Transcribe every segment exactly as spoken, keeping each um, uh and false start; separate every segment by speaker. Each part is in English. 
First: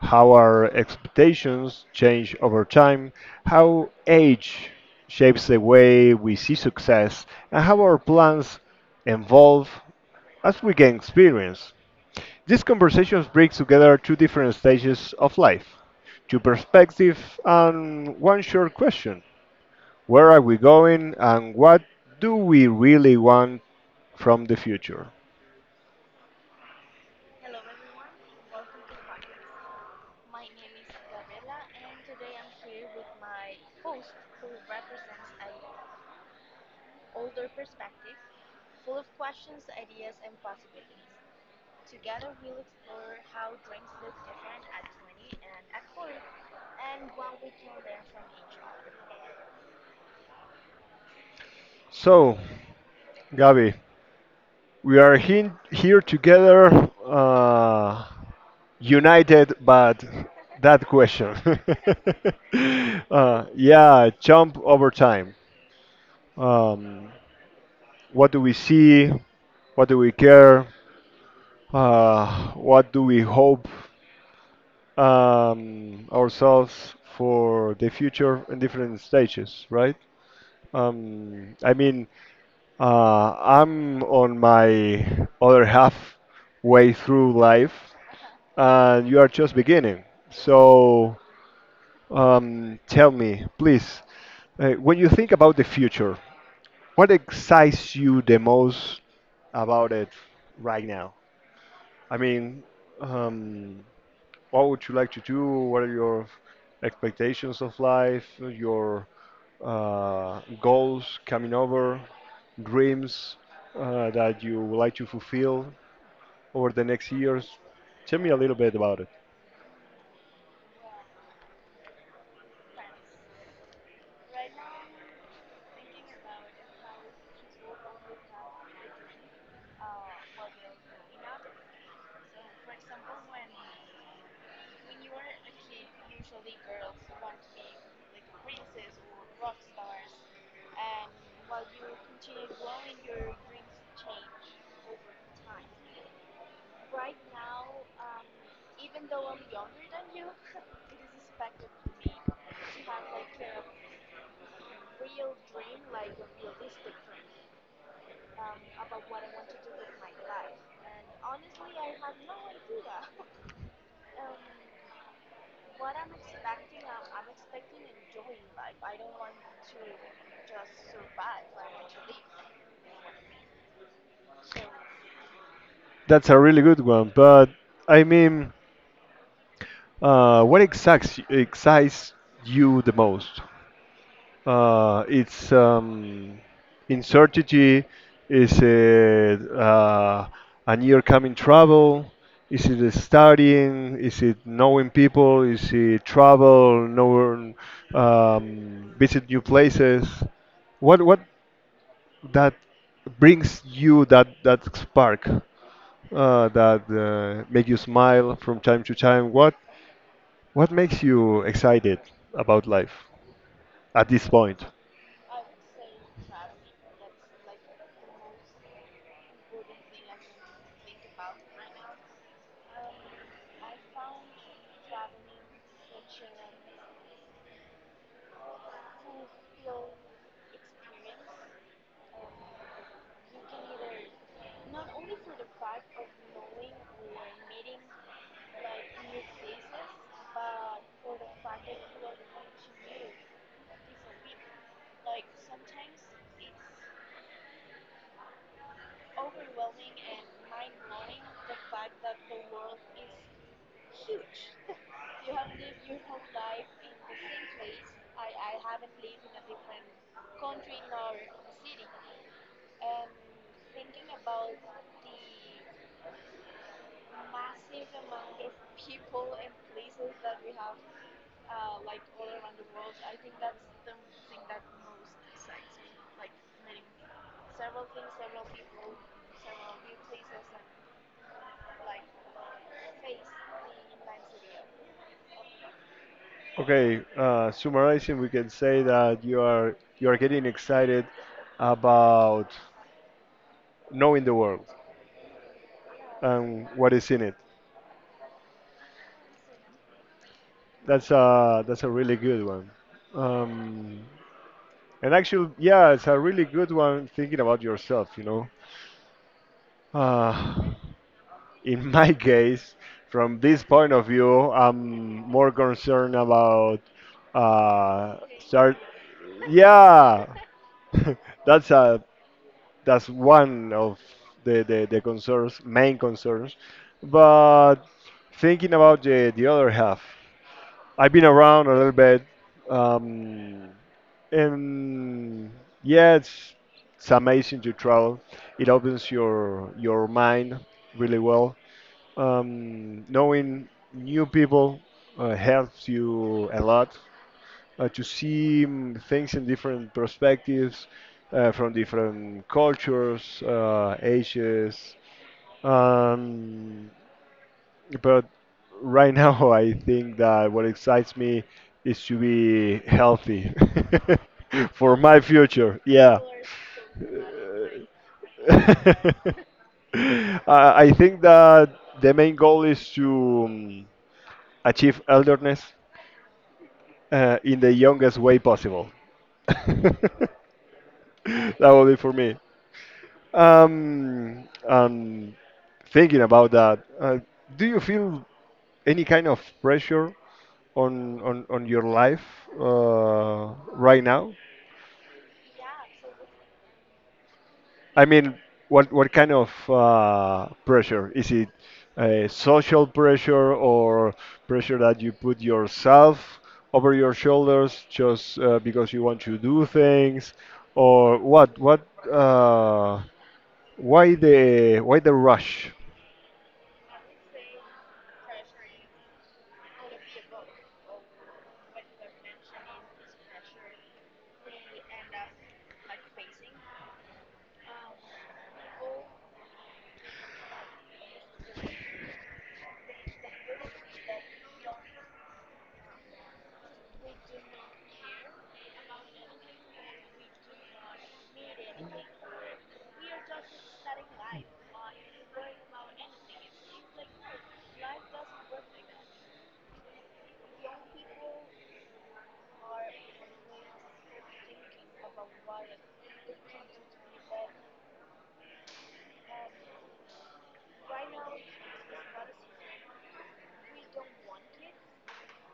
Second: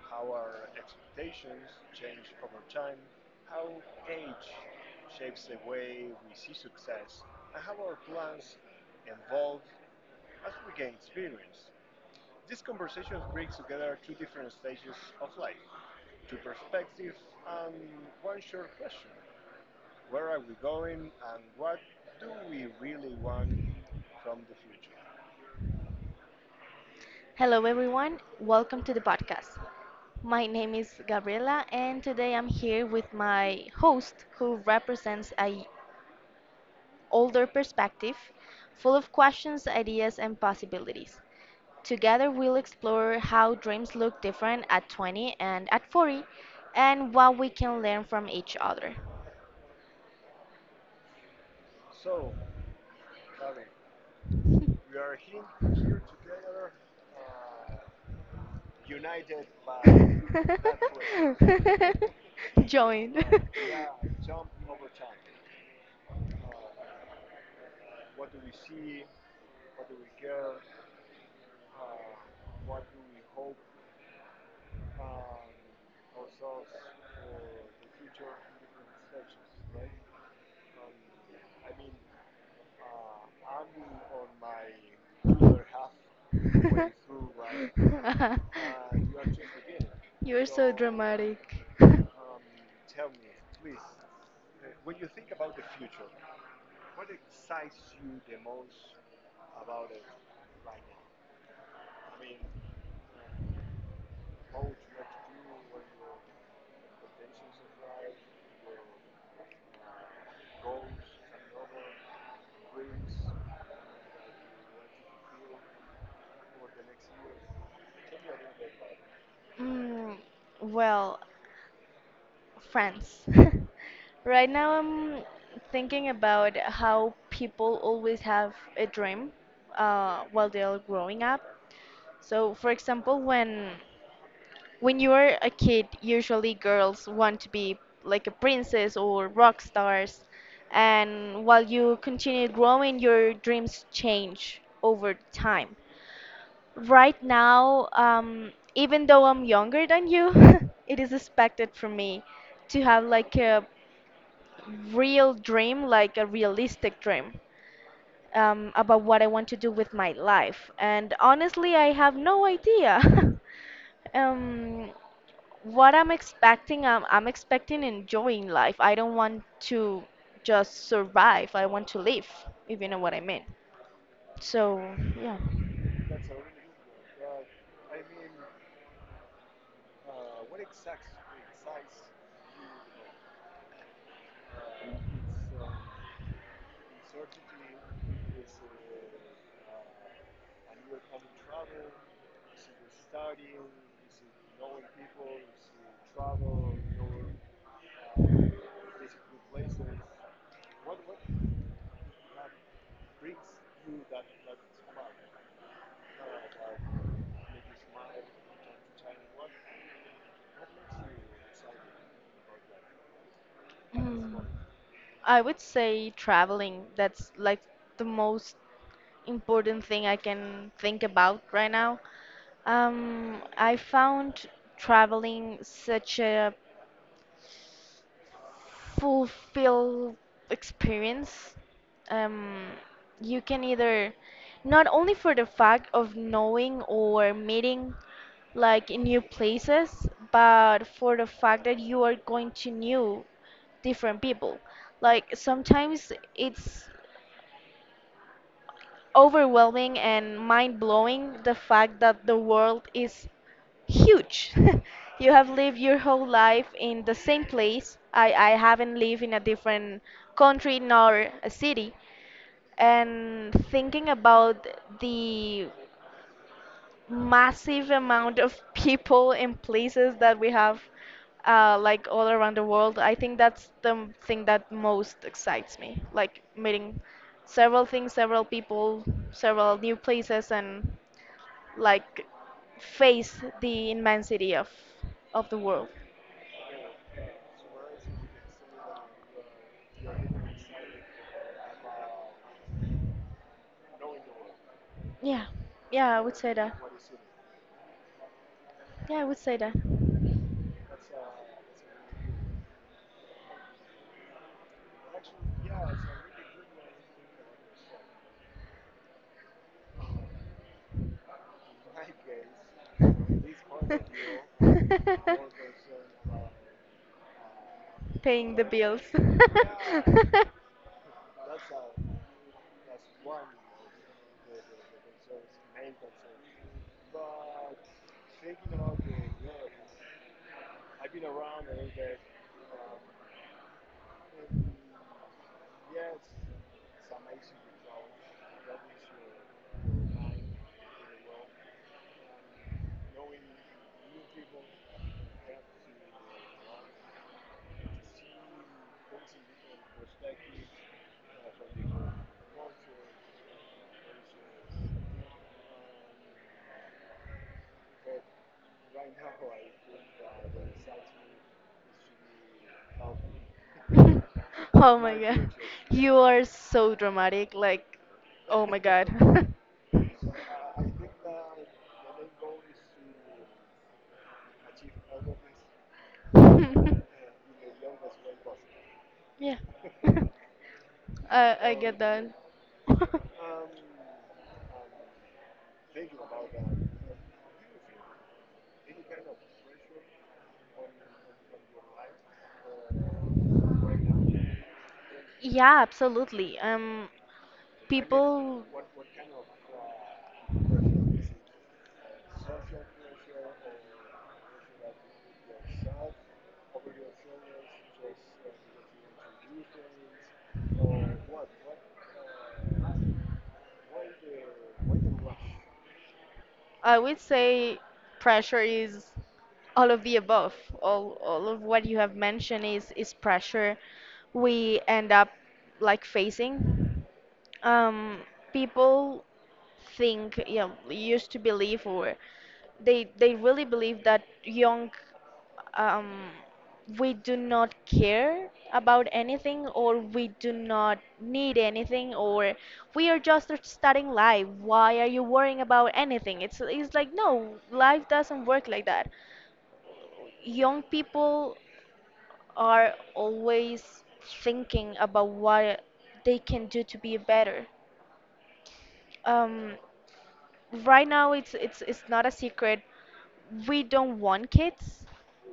Speaker 1: How our expectations change over time, how age shapes the way we see success, and how our plans evolve as we gain experience. These conversations bring together two different stages of life, two perspectives, and one short question: Where are we going, and what do we really want from the future?
Speaker 2: Hello, everyone. Welcome to the podcast. My name is Gabriela, and today I'm here with my host, who represents a older perspective, full of questions, ideas, and possibilities. Together, we'll explore how dreams look different at twenty and at forty, and what we can learn from each other.
Speaker 1: So, Gabi, we are hin- here together, uh, united, but that question.
Speaker 2: Join.
Speaker 1: Uh, yeah, jump over time. Um, what do we see? What do we care? Uh, what do we hope um, ourselves for the future in different stages, right? Um, I mean, Uh, I'm on my other half way through life, and you are just beginning.
Speaker 2: You're so
Speaker 1: So,
Speaker 2: dramatic.
Speaker 1: um, tell me, please, uh, when you think about the future, what excites you the most about it right now? I mean, um, what would you like to do? What are your expectations of life? Your uh, goals coming over, dreams uh, that you would like to fulfill over the next years? Tell me a little bit about it.
Speaker 2: Mm, well, France. Right now, I'm thinking about how people always have a dream uh, while they're growing up. So, for example, when When you are a kid, usually girls want to be like a princess or rock stars, and while you continue growing, your dreams change over time. Right now, um, even though I'm younger than you, it is expected from me to have like a real dream, like a realistic dream um, about what I want to do with my life. And honestly, I have no idea. um, what I'm expecting, I'm, I'm expecting enjoying life. I don't want to just survive. I want to live, if you know what I mean. So, yeah.
Speaker 1: That's a really good one, but I mean, uh, what excites excites you the most? Uh, it's um, uncertainty. Is it uh, a near coming travel? Is it studying? Is it knowing people? Is it travel? Know, um, visit new places? What what that brings you that that spark uh, that uh, make you smile from time to time? What what makes you excited about life at this
Speaker 2: Mm,
Speaker 1: point?
Speaker 2: I would say traveling. That's like the most important thing I can think about right now. Um, I found traveling such a fulfill experience um, you can either not only for the fact of knowing or meeting like in new places, but for the fact that you are going to new different people. Like sometimes it's overwhelming and mind-blowing, the fact that the world is huge. You have lived your whole life in the same place. I, I haven't lived in a different country nor a city. And thinking about the massive amount of people and places that we have uh, like all around the world, I think that's the m- thing that most excites me. Like meeting several things, several people, several new places, and like face the immensity of of the world.
Speaker 1: Okay, uh, summarizing, we can say that you are you are getting excited about knowing the world
Speaker 2: Yeah, yeah, I would say
Speaker 1: and
Speaker 2: that.
Speaker 1: what is in it.
Speaker 2: Yeah, I would say that.
Speaker 1: That's a that's a really good one. Um, and actually, yeah, it's a really good one thinking about yourself. You know, uh, in my case, from this point of view, I'm more concerned about uh,
Speaker 2: Paying the
Speaker 1: start.
Speaker 2: bills.
Speaker 1: Yeah, that's a that's one of the, the, the concerns, main concerns. But thinking about the, the other half, I've been around a little bit, um, and yeah, it's, it's amazing to travel. It opens your your mind really well. Um, knowing new people uh, helps you a lot uh, to see mm, things in different perspectives, uh, from different cultures, uh, ages. Um, but right now, I think that what excites me is to be healthy for
Speaker 2: Oh my
Speaker 1: my
Speaker 2: god,
Speaker 1: future.
Speaker 2: you
Speaker 1: Yeah.
Speaker 2: are so dramatic. Like, oh my god.
Speaker 1: I I think that the main goal is to um, achieve elderness uh, in the youngest way possible.
Speaker 2: Yeah.
Speaker 1: That
Speaker 2: I I
Speaker 1: will be
Speaker 2: get
Speaker 1: for
Speaker 2: that.
Speaker 1: me. Um, um, thinking about that, uh, do you feel any kind of pressure on on, on your life uh, right now?
Speaker 2: Yeah, absolutely. Um,
Speaker 1: I mean,
Speaker 2: people.
Speaker 1: what what kind of uh, pressure is it? Uh, social pressure or pressure that you put yourself over your shoulders just uh, because you want to do things, or what? What? Uh, Why the why the rush?
Speaker 2: I would say pressure is all of the above. All all of what you have mentioned is is pressure we end up like facing. Um, people think, you know, used to believe, or they they really believe that young, um, we do not care about anything, or we do not need anything, or we are just starting life. Why are you worrying about anything? It's it's like, no, life doesn't work like that. Young people are always thinking about what they can do to be better. um, right now, it's it's it's not a secret, we don't want kids,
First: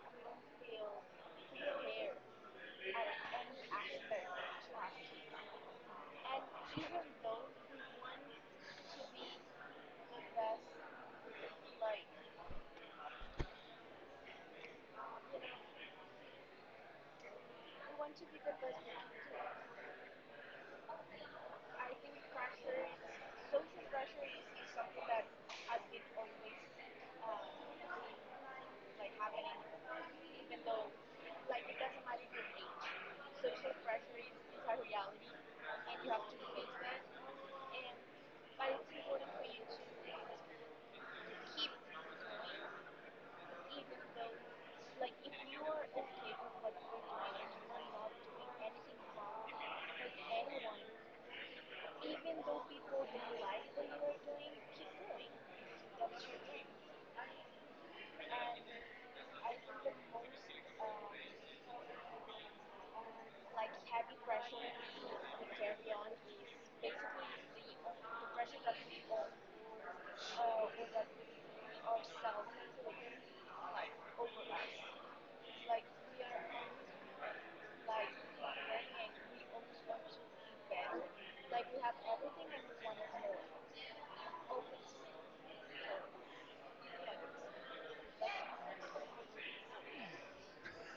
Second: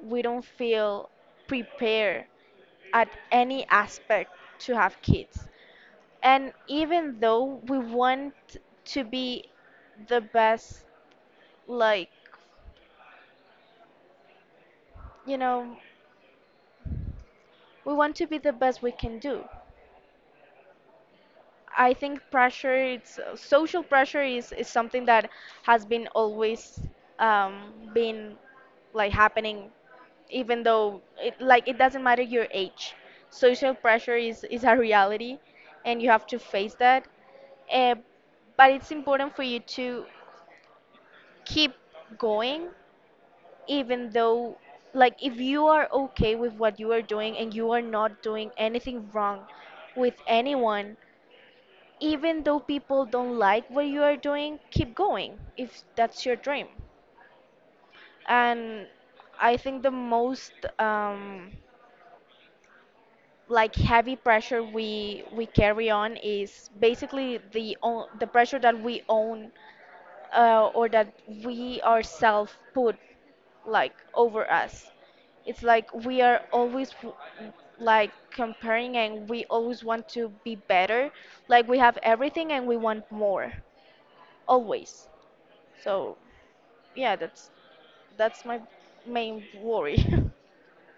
Speaker 2: we don't feel prepared at any aspect to have kids. And even though we want to be the best, like, you know, we want to be the best we can do. I think pressure, it's social pressure is, is something that has been always um, been like happening, even though it like it doesn't matter your age. Social pressure is, is a reality and you have to face that. Uh, but it's important for you to keep going, even though, like, if you are okay with what you are doing and you are not doing anything wrong with anyone, even though people don't like what you are doing, keep going if that's your dream. And I think the most um like heavy pressure we we carry on is basically the own, the pressure that we own uh, or that we ourselves put like over us. It's like we are always w- like comparing, and we always want to be better. Like we have everything and we want more always. So, yeah, that's that's my main worry.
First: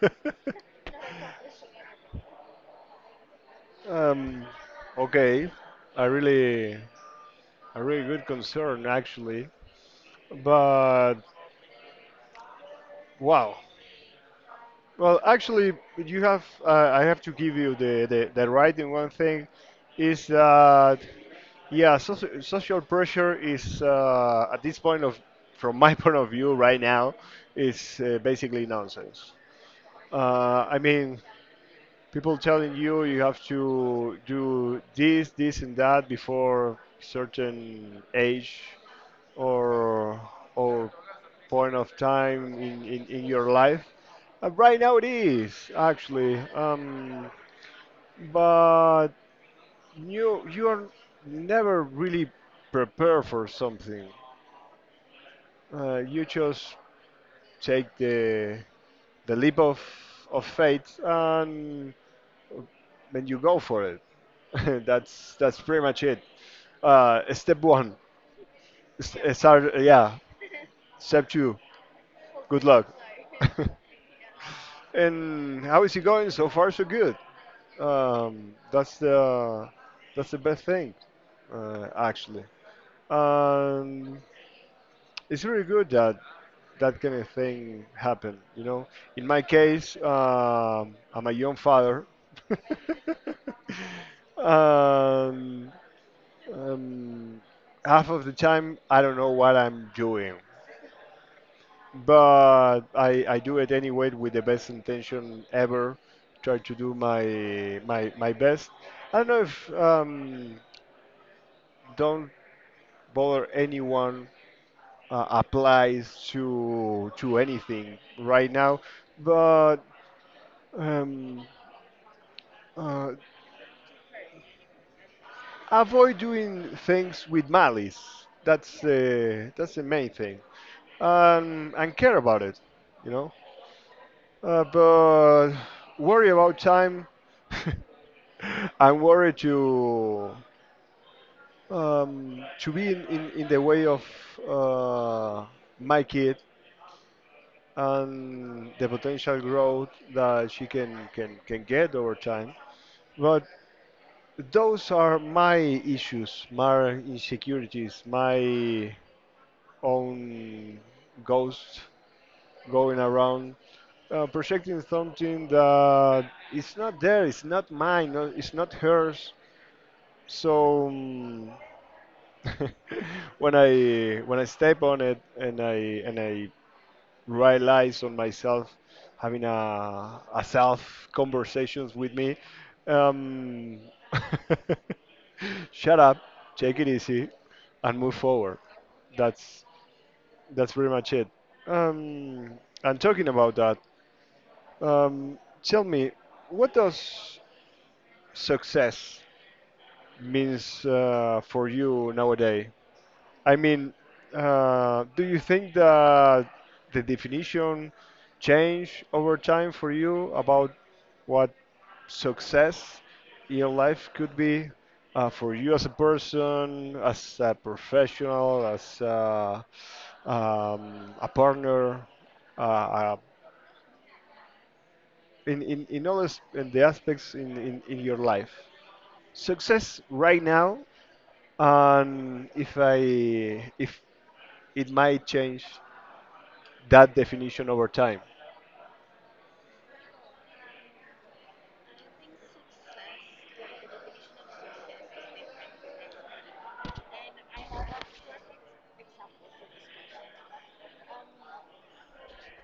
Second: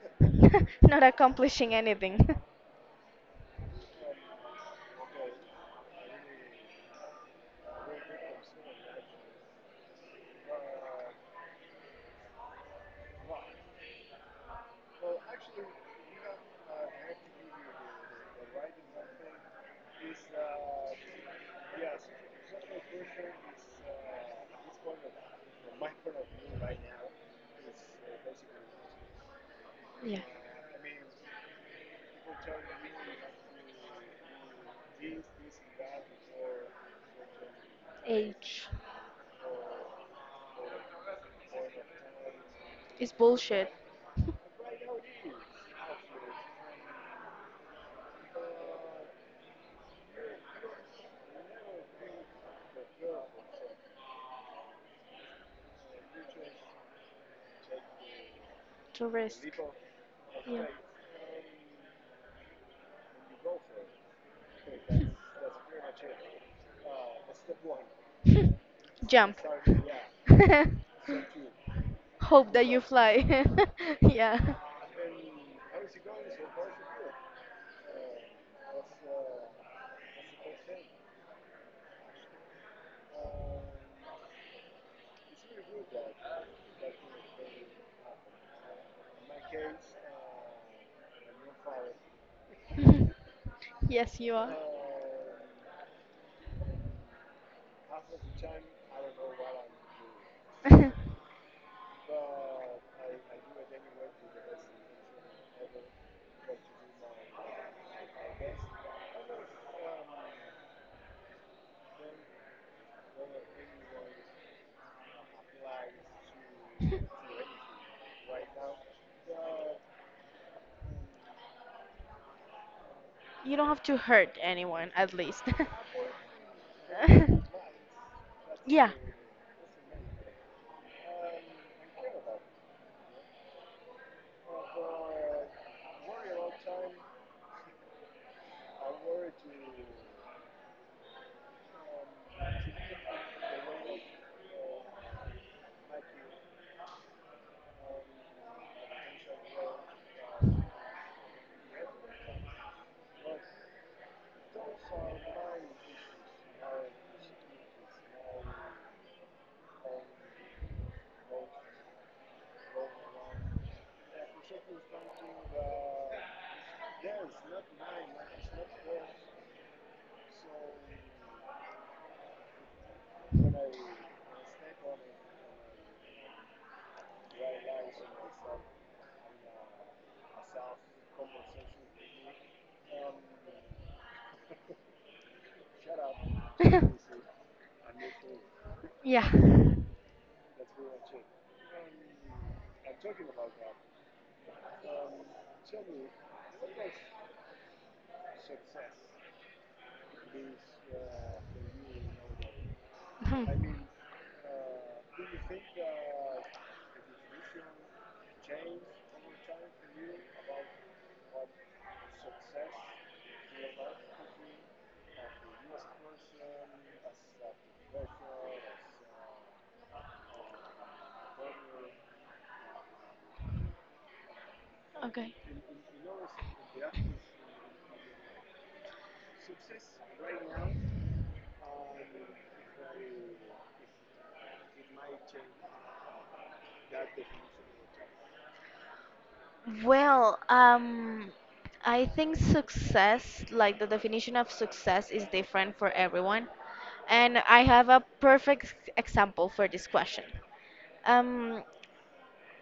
Speaker 2: Not accomplishing anything.
Speaker 1: Um, okay, a really a really good concern actually, but wow. Well, actually, you have uh, I have to give you the, the the right in one thing, is that yeah, soci social pressure is uh, at this point of from my point of view right now is uh, basically nonsense.
Speaker 2: Yeah.
Speaker 1: Uh, I mean, people telling you you have to do this, this, and that before certain age
Speaker 2: Age
Speaker 1: or or point of time in, in,
Speaker 2: is
Speaker 1: in your
Speaker 2: bullshit.
Speaker 1: life. Uh, right now it is actually, um, but you you are never really prepared for something. Uh, you just take the
Speaker 2: To
Speaker 1: the
Speaker 2: risk.
Speaker 1: leap of of faith and when you go for it. that's that's pretty much it. Uh, step one,
Speaker 2: Yeah.
Speaker 1: s- uh,
Speaker 2: Jump.
Speaker 1: start, uh, yeah. Step two,
Speaker 2: Hope
Speaker 1: good
Speaker 2: that you
Speaker 1: luck.
Speaker 2: fly. Yeah.
Speaker 1: And how is it going? So far, so good. Um, that's the that's the best thing, uh, actually. Um, it's really good that that kind of thing happened. You know, in my case, um, I'm a young father.
Speaker 2: Yes, you are.
Speaker 1: um, Um, half of the time, I don't know what I'm doing, but I, I do it anyway with the best intention ever. Try to do my my my best. I don't know if um, don't bother anyone uh, applies to to anything right now, but um, uh,
Speaker 2: You don't have to hurt anyone, at least.
Speaker 1: avoid doing things with malice. That's
Speaker 2: Yeah.
Speaker 1: uh, that's the main thing, um, and care about it, you know. Uh, but worry about time. I'm worried to um, to be in, in, in the way of uh, my kid and the potential growth that she can, can, can get over time. But those are my issues, my insecurities, my own ghost going around uh, projecting something that it's not there, it's not mine, no- it's not hers. So, um, when I when I step on it and I and I realize on myself having a, a self conversations with me, um, shut up, take it easy, and move forward.
Speaker 2: Yeah.
Speaker 1: That's that's pretty much it. Um, and talking about that, Um, tell me, what does success means uh, for you nowadays? I
Speaker 2: Hmm.
Speaker 1: mean, uh, do you think that the definition change over time for you about what success in your life could be uh, for you as a person, as a professional, as a, um, a partner, uh, a
Speaker 2: Okay.
Speaker 1: in in, in all as- in the aspects in, in in your life, success right now, and if i if it might change that definition over time.
Speaker 2: Well, um, I think success, like the definition of success, is different for everyone. And I have a perfect example for this question. Um,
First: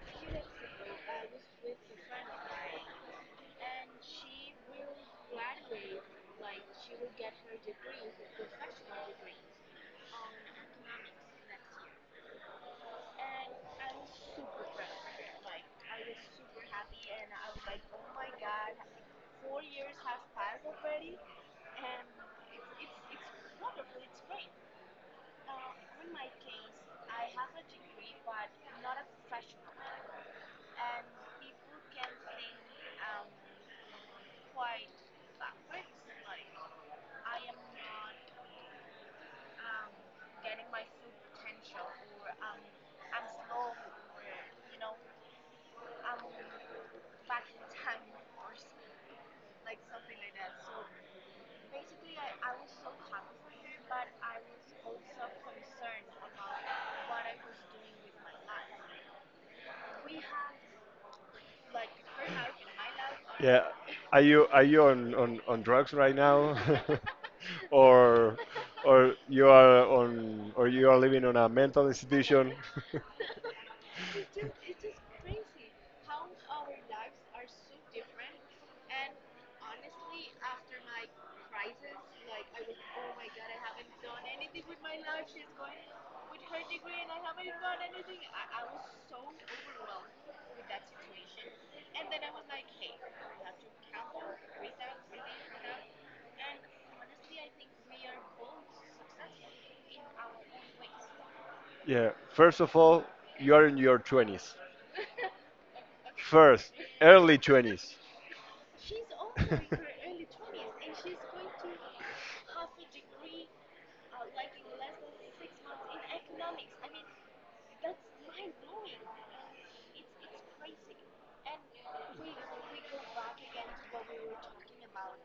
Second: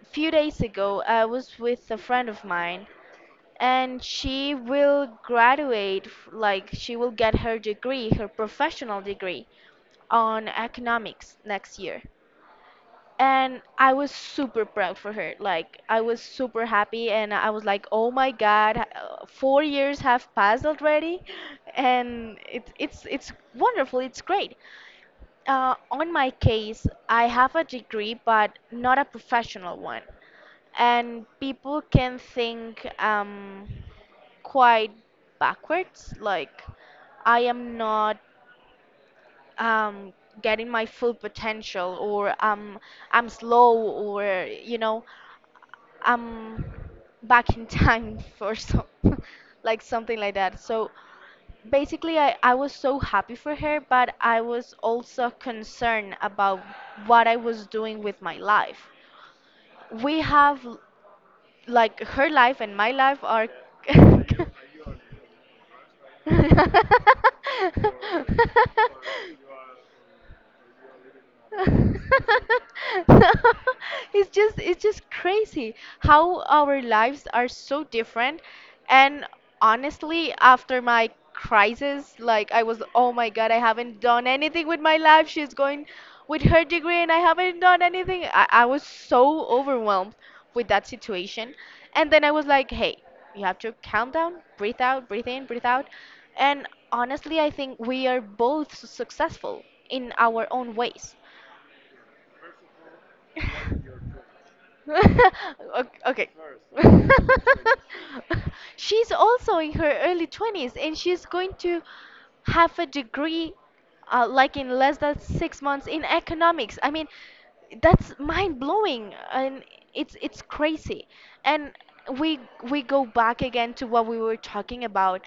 Speaker 2: few days ago, I was with a friend of mine, and she will graduate, f- like, she will get her degree, her professional degree on economics next year. And I was super proud for her. Like I was super happy, and I was like, "Oh my God, uh, four years have passed already," and it's it's it's wonderful. It's great. Uh, on my case, I have a degree, but not a professional one, and people can think um quite backwards. Like I am not um getting my full potential, or um I'm slow, or you know I'm back in time for some, like something like that. So basically, I, I was so happy for her, but I was also concerned about what I was doing with my life. We have, l- like, her life and my life are.
Speaker 1: Yeah, are you are you on on, on drugs right now, or or you are on or you are living on a mental institution?
Speaker 2: No, it's just it's just crazy how our lives are so different. And honestly, after my crisis, like I was, oh my god, I haven't done anything with my life, she's going with her degree and I haven't done anything. I, I was so overwhelmed with that situation, and then I was like, hey, you have to calm down, breathe out, breathe in, breathe out. And honestly, I think we are both successful in our own ways.
Speaker 1: Yeah, first of all, you are in your twenties.
Speaker 2: Ok- okay.
Speaker 1: First, early twenties.
Speaker 2: She's also in her early twenties and she's going to have a degree uh, like in less than six months in economics. I mean, that's mind blowing and it's it's crazy. And we we go back again to what we were talking about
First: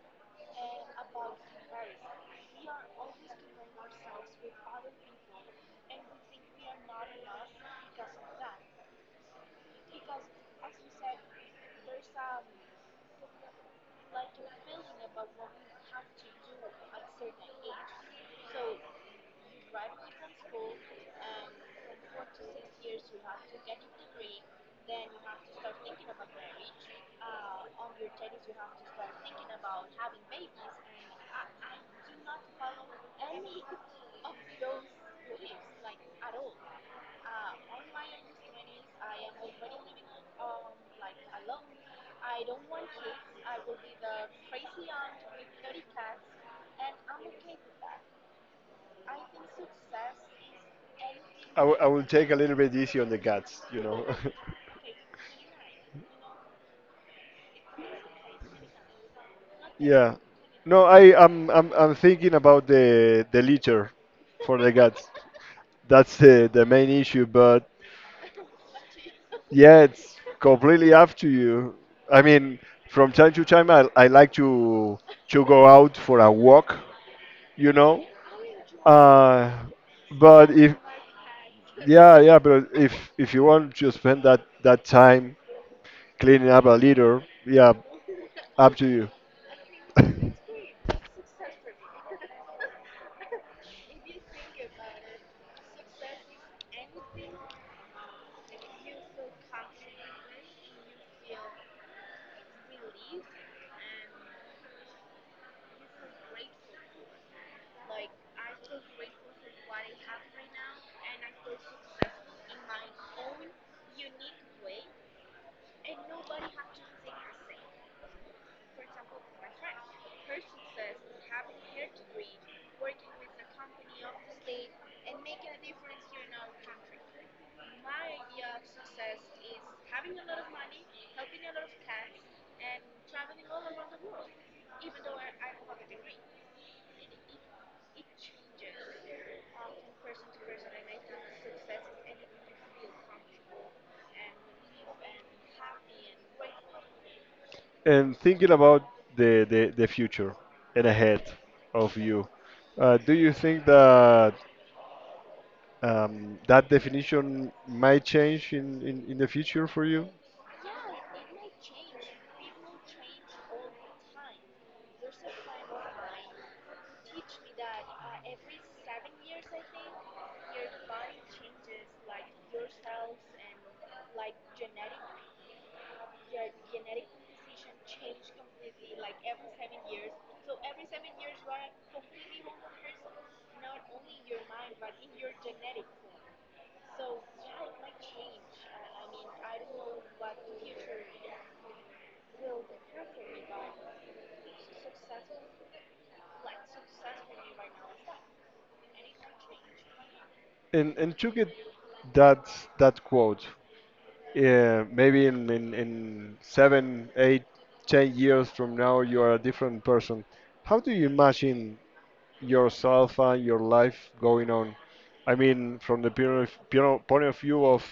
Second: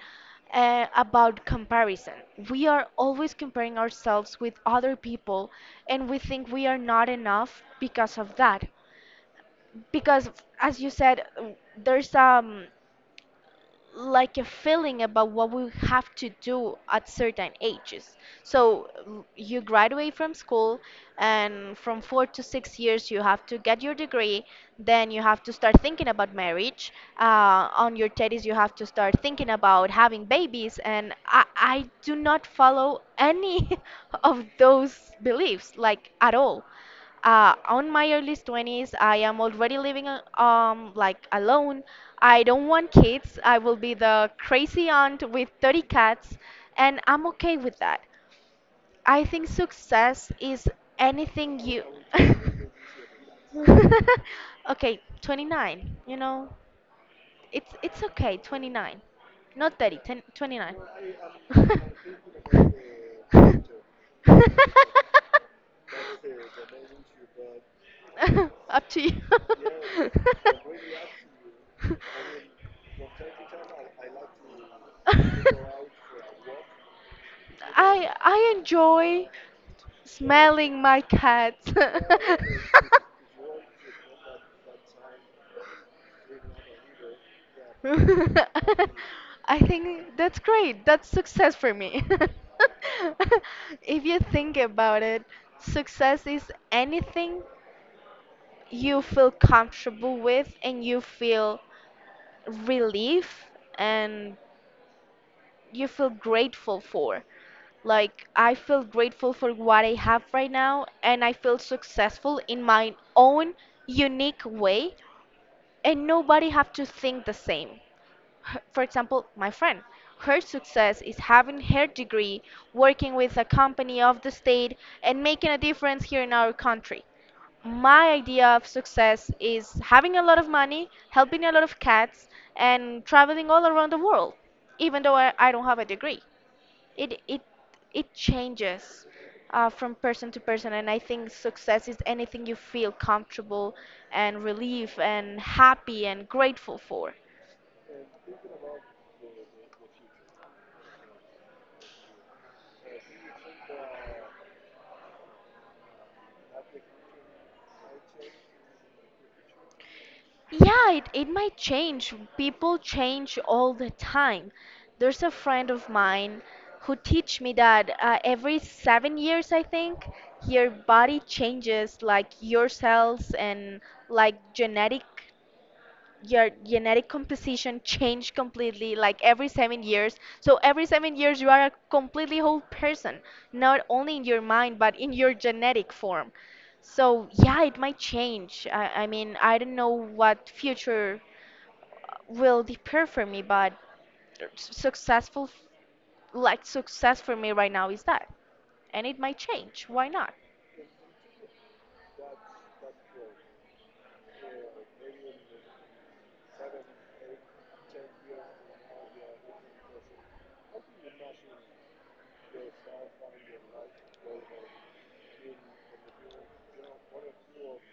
Speaker 2: uh, about comparison. We are always comparing ourselves with other people, and we think we are not enough because of that, because as you said, there's um like a feeling about what we have to do at certain ages. So l- you graduate from school and from four to six years you have to get your degree, then you have to start thinking about marriage, uh, on your thirties you have to start thinking about having babies, and i, I do not follow any of those beliefs, like at all. Uh, on my early twenties I am already living a- um, like alone, I don't want kids, I will be the crazy aunt with thirty cats and I'm okay with that. I think success is anything
Speaker 1: I w-
Speaker 2: you...
Speaker 1: I will take a little bit easy on the guts, you know.
Speaker 2: Okay, twenty-nine, you know, it's it's okay, twenty-nine, not thirty,
Speaker 1: Yeah.
Speaker 2: ten, twenty-nine.
Speaker 1: No, I I'm, I'm I'm thinking about the the litter for the guts. That's the the main issue, but
Speaker 2: Up to you.
Speaker 1: yeah, it's completely up to you. I mean, from time to time, I I like to to go out for a walk, you know.
Speaker 2: I I enjoy
Speaker 1: Uh, but if
Speaker 2: smelling my cats.
Speaker 1: Yeah, yeah, but if if you want to spend that that time cleaning up a litter, yeah, up to
Speaker 2: I think that's great. That's success for me. If you think about it, success is anything you feel comfortable with, and you feel relief, and you feel grateful for. Like, I feel grateful for what I have right now and I feel successful in my own
Speaker 1: you.
Speaker 2: unique way, and nobody have to think the same. Her- For example, my friend, her success is having her degree, working with a company of the state, and making a difference here in our country. My idea of success is having a lot of money, helping a lot of cats, and traveling all around the world, even though I, I don't have a degree. It, it, it changes uh, from person to person, and I think success is anything you feel comfortable and relief and happy and grateful for.
Speaker 1: And thinking about the, the, the future and ahead of you, uh, do you think that um, that definition might change in, in, in the future for you?
Speaker 2: Yeah, it, it might change. People change all the time. There's a friend of mine who teach me that uh, every seven years, I think, your body changes, like your cells and like genetic your genetic composition change completely like every seven years. So every seven years you are a completely whole person, not only in your mind but in your genetic form. So yeah, it might change. I, I mean, I don't know what future will depend for me, but s- successful, like success for me right now is that, and it might change, why not?
Speaker 1: And, and to get that, that, quote, yeah, maybe in, in, in seven, eight, ten years from now, you are a different person. How do you imagine yourself and your life going on? I mean, from the point of, pure- point of view of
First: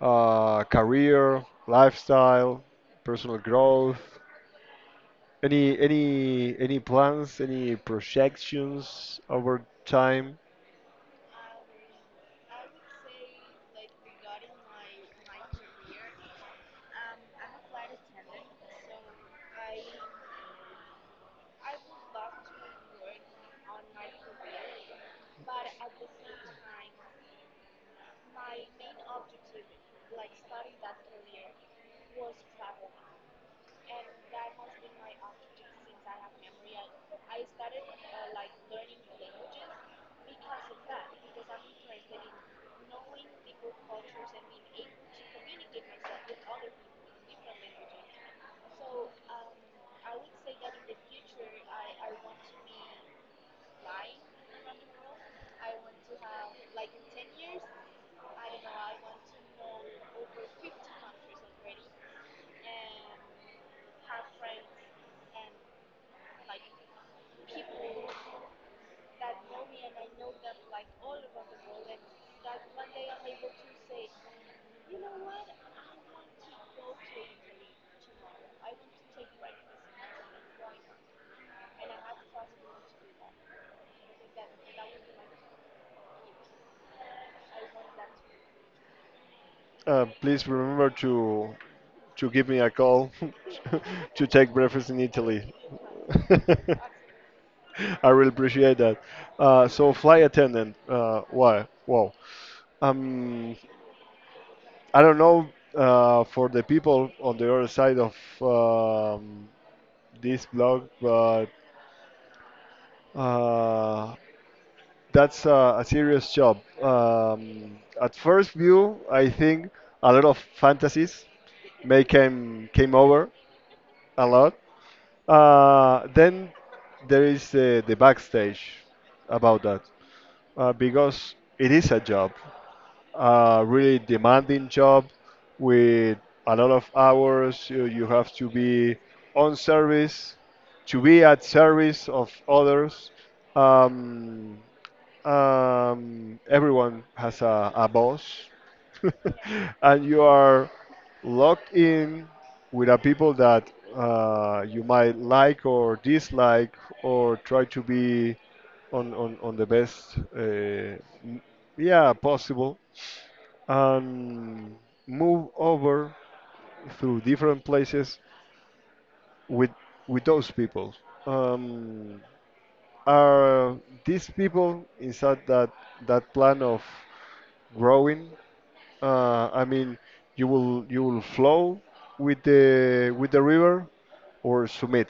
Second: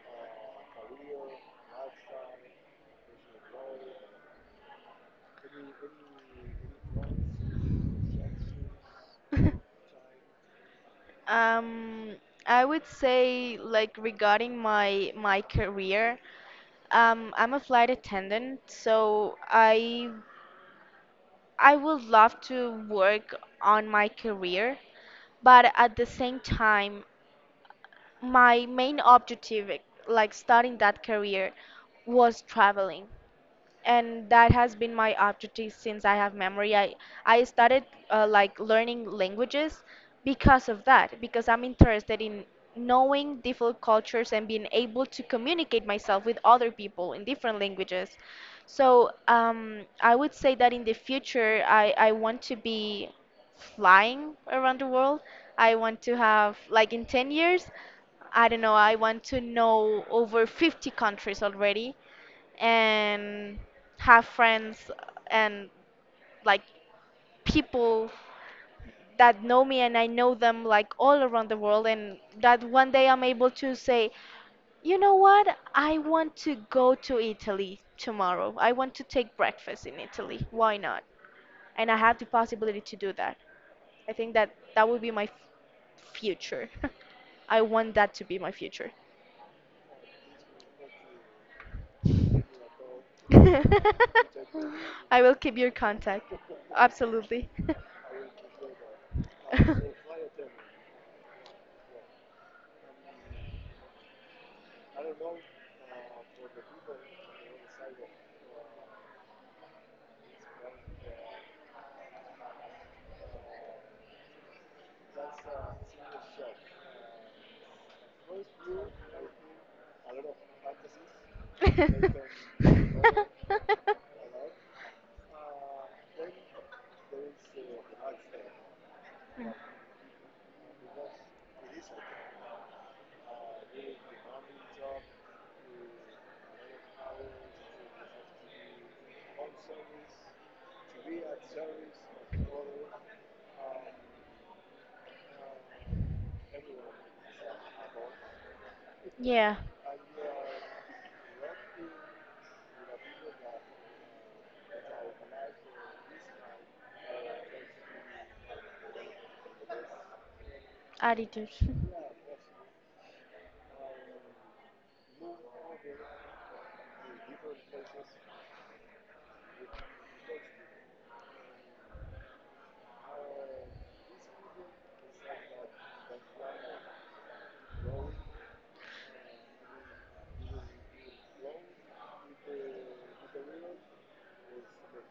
Speaker 1: uh, career, lifestyle, personal growth. Any any any plans? Any projections over time?
Speaker 2: Um, I would say like regarding my my career, um, I'm a flight attendant, so I I would love to work on my career, but at the same time, my main objective, like starting that career, was traveling, and that has been my objective since I have memory. I I started uh, like learning languages because of that, because I'm interested in knowing different cultures and being able to communicate myself with other people in different languages. So um, I would say that in the future, I, I want to be flying around the world. I want to have, like in ten years, I don't know, I want to know over fifty countries already, and have friends and like people that know me and I know them like all around the world, and that one day I'm able to say, you know what? I want to go to Italy tomorrow. I want to take breakfast in Italy. Why not? And I have the possibility to do that. I think that that would be my f- future. I want that to be my future.
Speaker 1: Uh, please remember to to give me a call to
Speaker 2: I
Speaker 1: take breakfast in
Speaker 2: will
Speaker 1: Italy.
Speaker 2: keep your contact. Absolutely.
Speaker 1: I really appreciate that. Uh, so, flight attendant. Uh, why? Wow. Um, I don't know uh, for the people on the other side of um, this blog, but uh, that's a, a serious job. Um, at first view, I think a lot of fantasies may came came over a lot. Uh, then there is uh, the backstage about that uh, because it is a job. A really demanding job with a lot of hours. You, you have to be on service, to be at service of others. Um, um, everyone has a, a boss,
Speaker 2: Yeah,
Speaker 1: and you are locked in with a people that uh, you might like or dislike or try to be on on, on the best, uh, m-
Speaker 2: attitude.
Speaker 1: yeah, possible, and move over through different places with with those people. Um, are these people inside that that plan of growing? Uh, I mean, you will you will flow with the with the river or submit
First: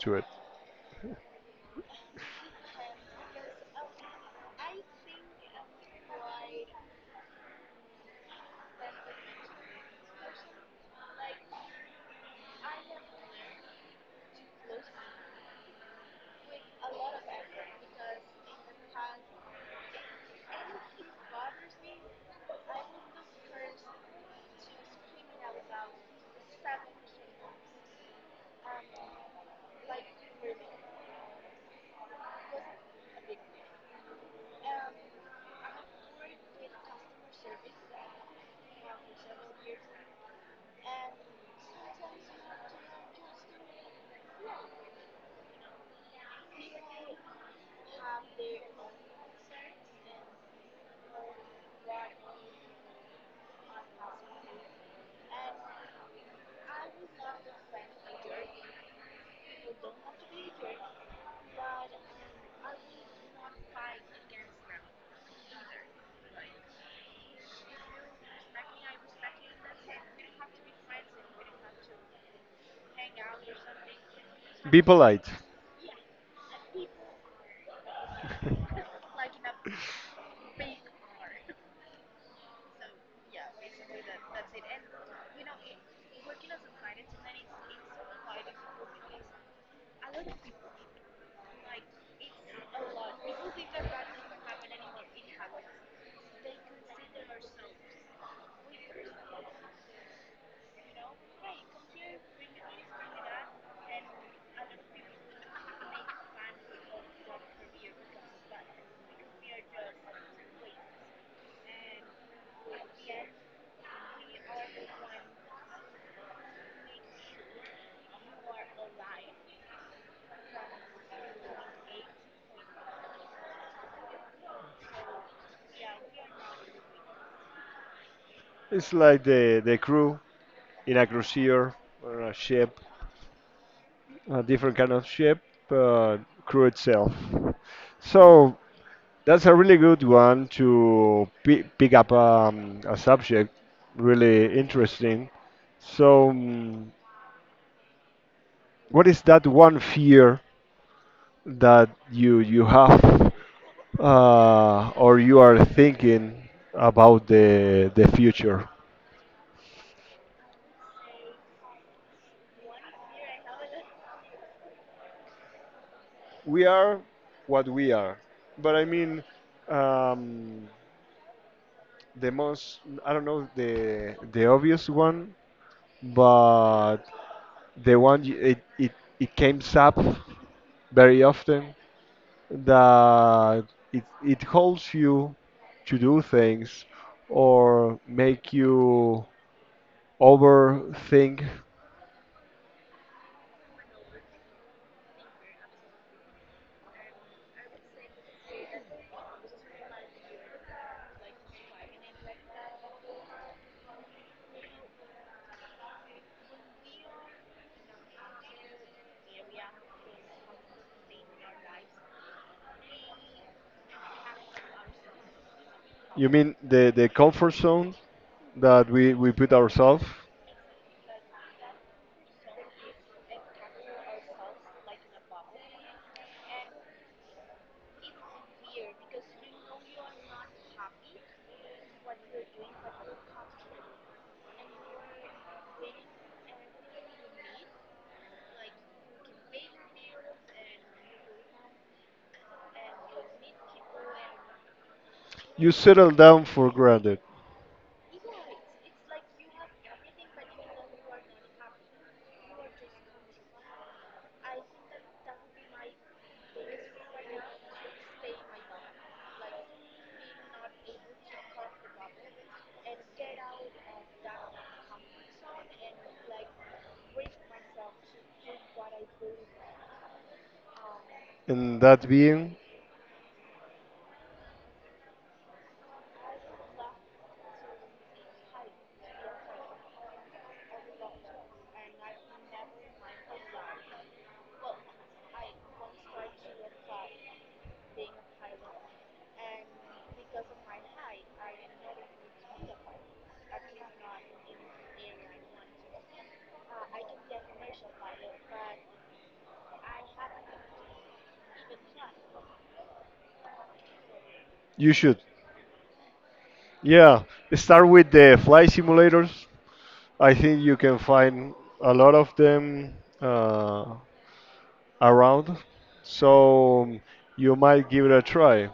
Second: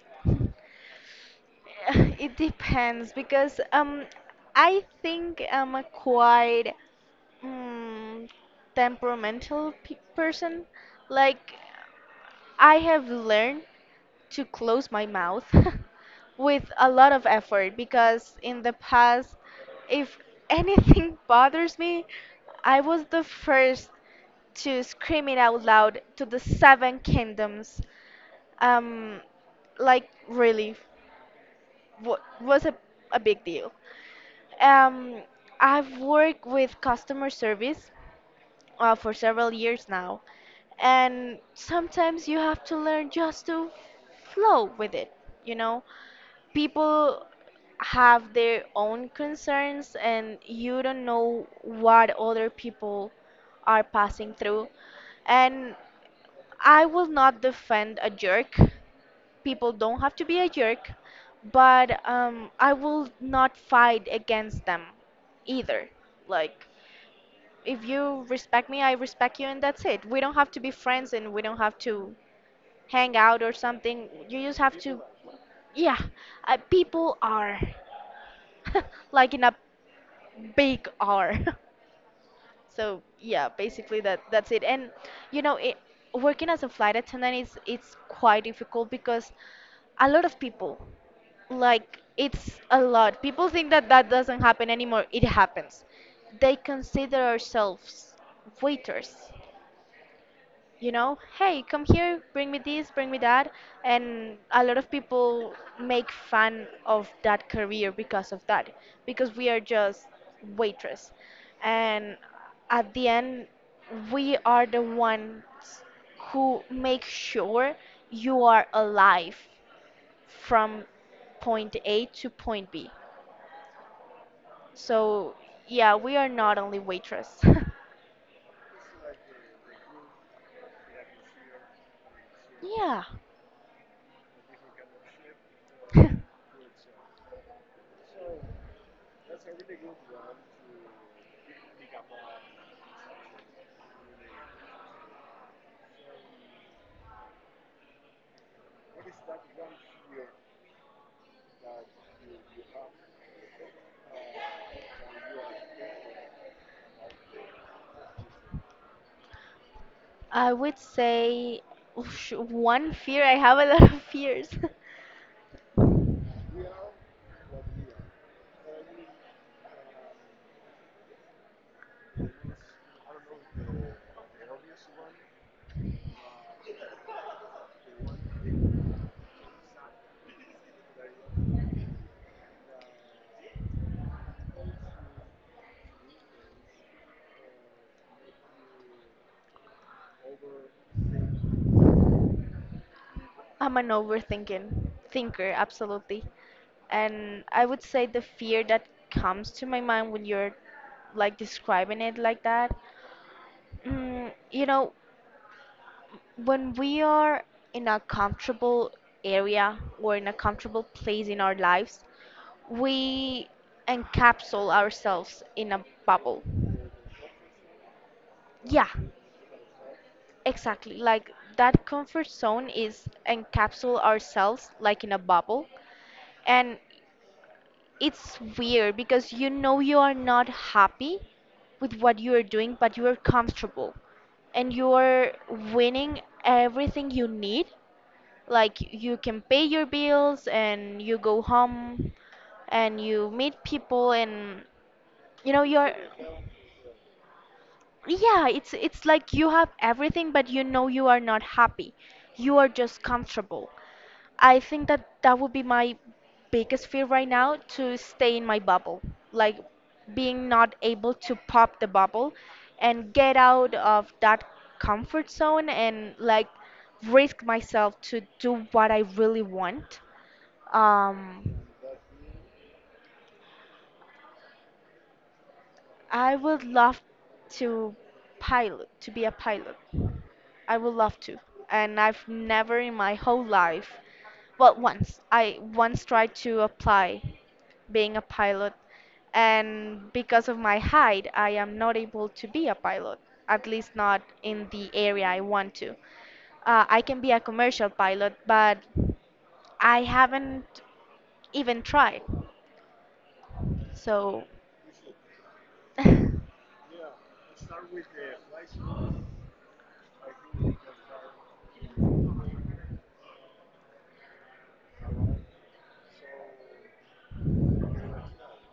Speaker 1: to it.
Speaker 2: Uh, It depends because um, I think I'm a quite mm, temperamental pe person. Like I have learned to close my mouth with a lot of effort because in the past, if anything bothers me, I was the first to scream it out loud to the seven kingdoms. Um, like really wa- was a, a big deal. Um, I've worked with customer service uh, for several years now, and sometimes you have to learn just to flow with it. You know, people have their own concerns, and you don't know what other people are passing through. And I will not defend a jerk, people don't have to be a jerk, but um, I will not fight against them either. Like, if you respect me, I respect you, and that's it. We don't have to be friends and we don't have to hang out or something. You just have
Speaker 1: Be
Speaker 2: to,
Speaker 1: polite.
Speaker 2: yeah, uh, people are like in a big R. So yeah, basically that that's it. And you know, it, working as a flight attendant is it's quite difficult because a lot of people, like, it's a lot people think that that doesn't happen anymore, it happens. They consider ourselves waiters, you know, hey, come here, bring me this, bring me that. And a lot of people make fun of that career because of that, because we are just waitress, and at the end, we are the ones who make sure you are alive from point A to point B. So, yeah, we are not only waitress.
Speaker 1: It's like the the crew in a cruiser or a ship,
Speaker 2: Yeah.
Speaker 1: a different kind of ship, but crew itself. So that's a really good one to pi pick up um, a subject, really interesting. So, um, what is that one fear that you you have, uh, or you are thinking about the the future?
Speaker 2: I would say oosh, one fear. I have a lot of fears.
Speaker 1: We are what we are. But I mean, um, the most I don't know the the obvious one, but the one you, it it it comes up very often that it it holds you to do things or make you overthink.
Speaker 2: I'm an overthinking thinker, absolutely. And I would say the fear that comes to my mind when you're like describing it like that. Mm, you know, when we are in a comfortable area or in a comfortable place in our lives, we encapsule ourselves in a
Speaker 1: You
Speaker 2: bubble.
Speaker 1: mean the the comfort zone
Speaker 2: Yeah,
Speaker 1: that we we put ourselves?
Speaker 2: exactly. Like that comfort zone is encapsule ourselves like in a bubble. And it's weird because you know you are not happy with what you are doing, but you are comfortable and you are winning everything you need. Like you can pay your bills and you go home and you meet people and you know
Speaker 1: You
Speaker 2: you're
Speaker 1: settle down for granted.
Speaker 2: Yeah, it's it's like you have everything, but you know you are not happy. You are just comfortable. I think that that would be my biggest fear right now, to stay in my bubble, like being not able to pop the bubble and get out of that comfort zone and like risk myself to do what I really want. Um,
Speaker 1: And that being,
Speaker 2: I would love to pilot, to be a pilot. I would love to. And I've never in my whole life, well, once, I once tried to apply being a pilot, and because of my height, I am not able to be a pilot, at least not in the area I want to. Uh, I can be a commercial pilot, but I haven't even tried. So,
Speaker 1: you should, yeah, start with the flight simulators. I think you can find a lot of them uh, around, so you might give it a try.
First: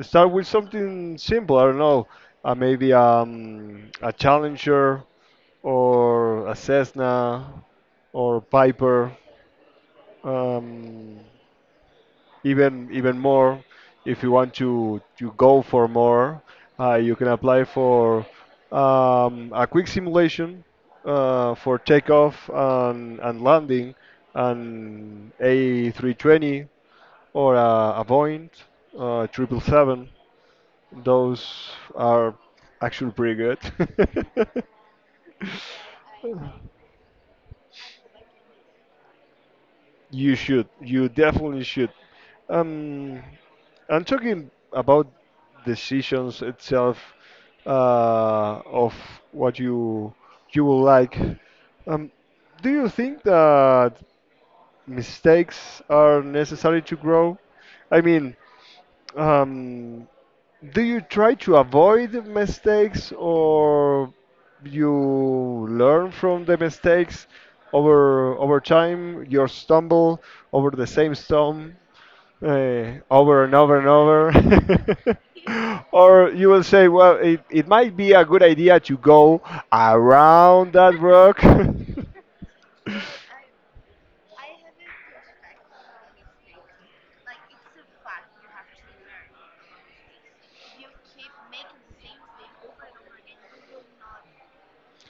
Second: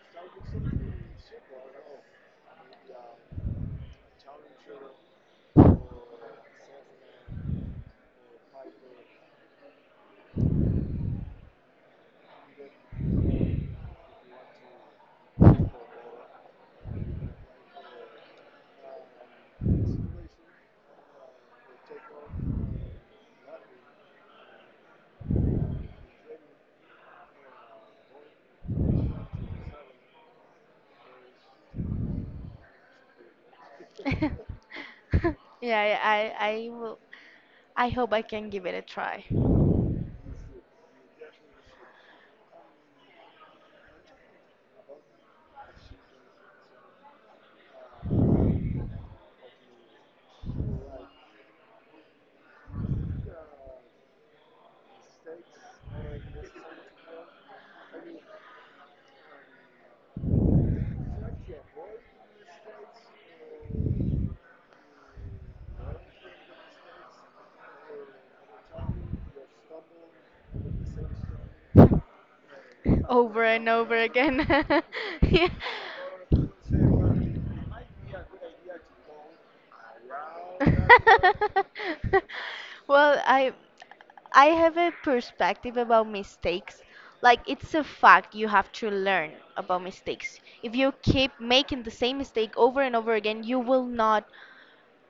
Speaker 1: Start with something simple, I don't know, uh, maybe um, a Challenger or a Cessna or Piper. Um, even even more, if you want to to go for more, uh, you can apply for um, a quick simulation uh, for takeoff and, and landing an A three twenty or a, a Boeing uh, triple seven. Those are actually pretty good.
Speaker 2: yeah, yeah, I, I will. I hope I can give it a try
Speaker 1: You should. You definitely should. Um, I'm talking about decisions itself uh, of what you you will like. Um, do you think that? Mistakes are necessary to grow? I mean, um, do you try to avoid mistakes, or you learn from the mistakes over over time? You stumble over the same stone, uh, over
Speaker 2: over
Speaker 1: and
Speaker 2: and
Speaker 1: over and
Speaker 2: over again.
Speaker 1: over.
Speaker 2: Yeah.
Speaker 1: Or you will say, well, it, it might be a good idea to go around that rock.
Speaker 2: Well, I I have a perspective about mistakes. Like it's a fact you have to learn about mistakes. If you keep making the same mistake over and over again, you will not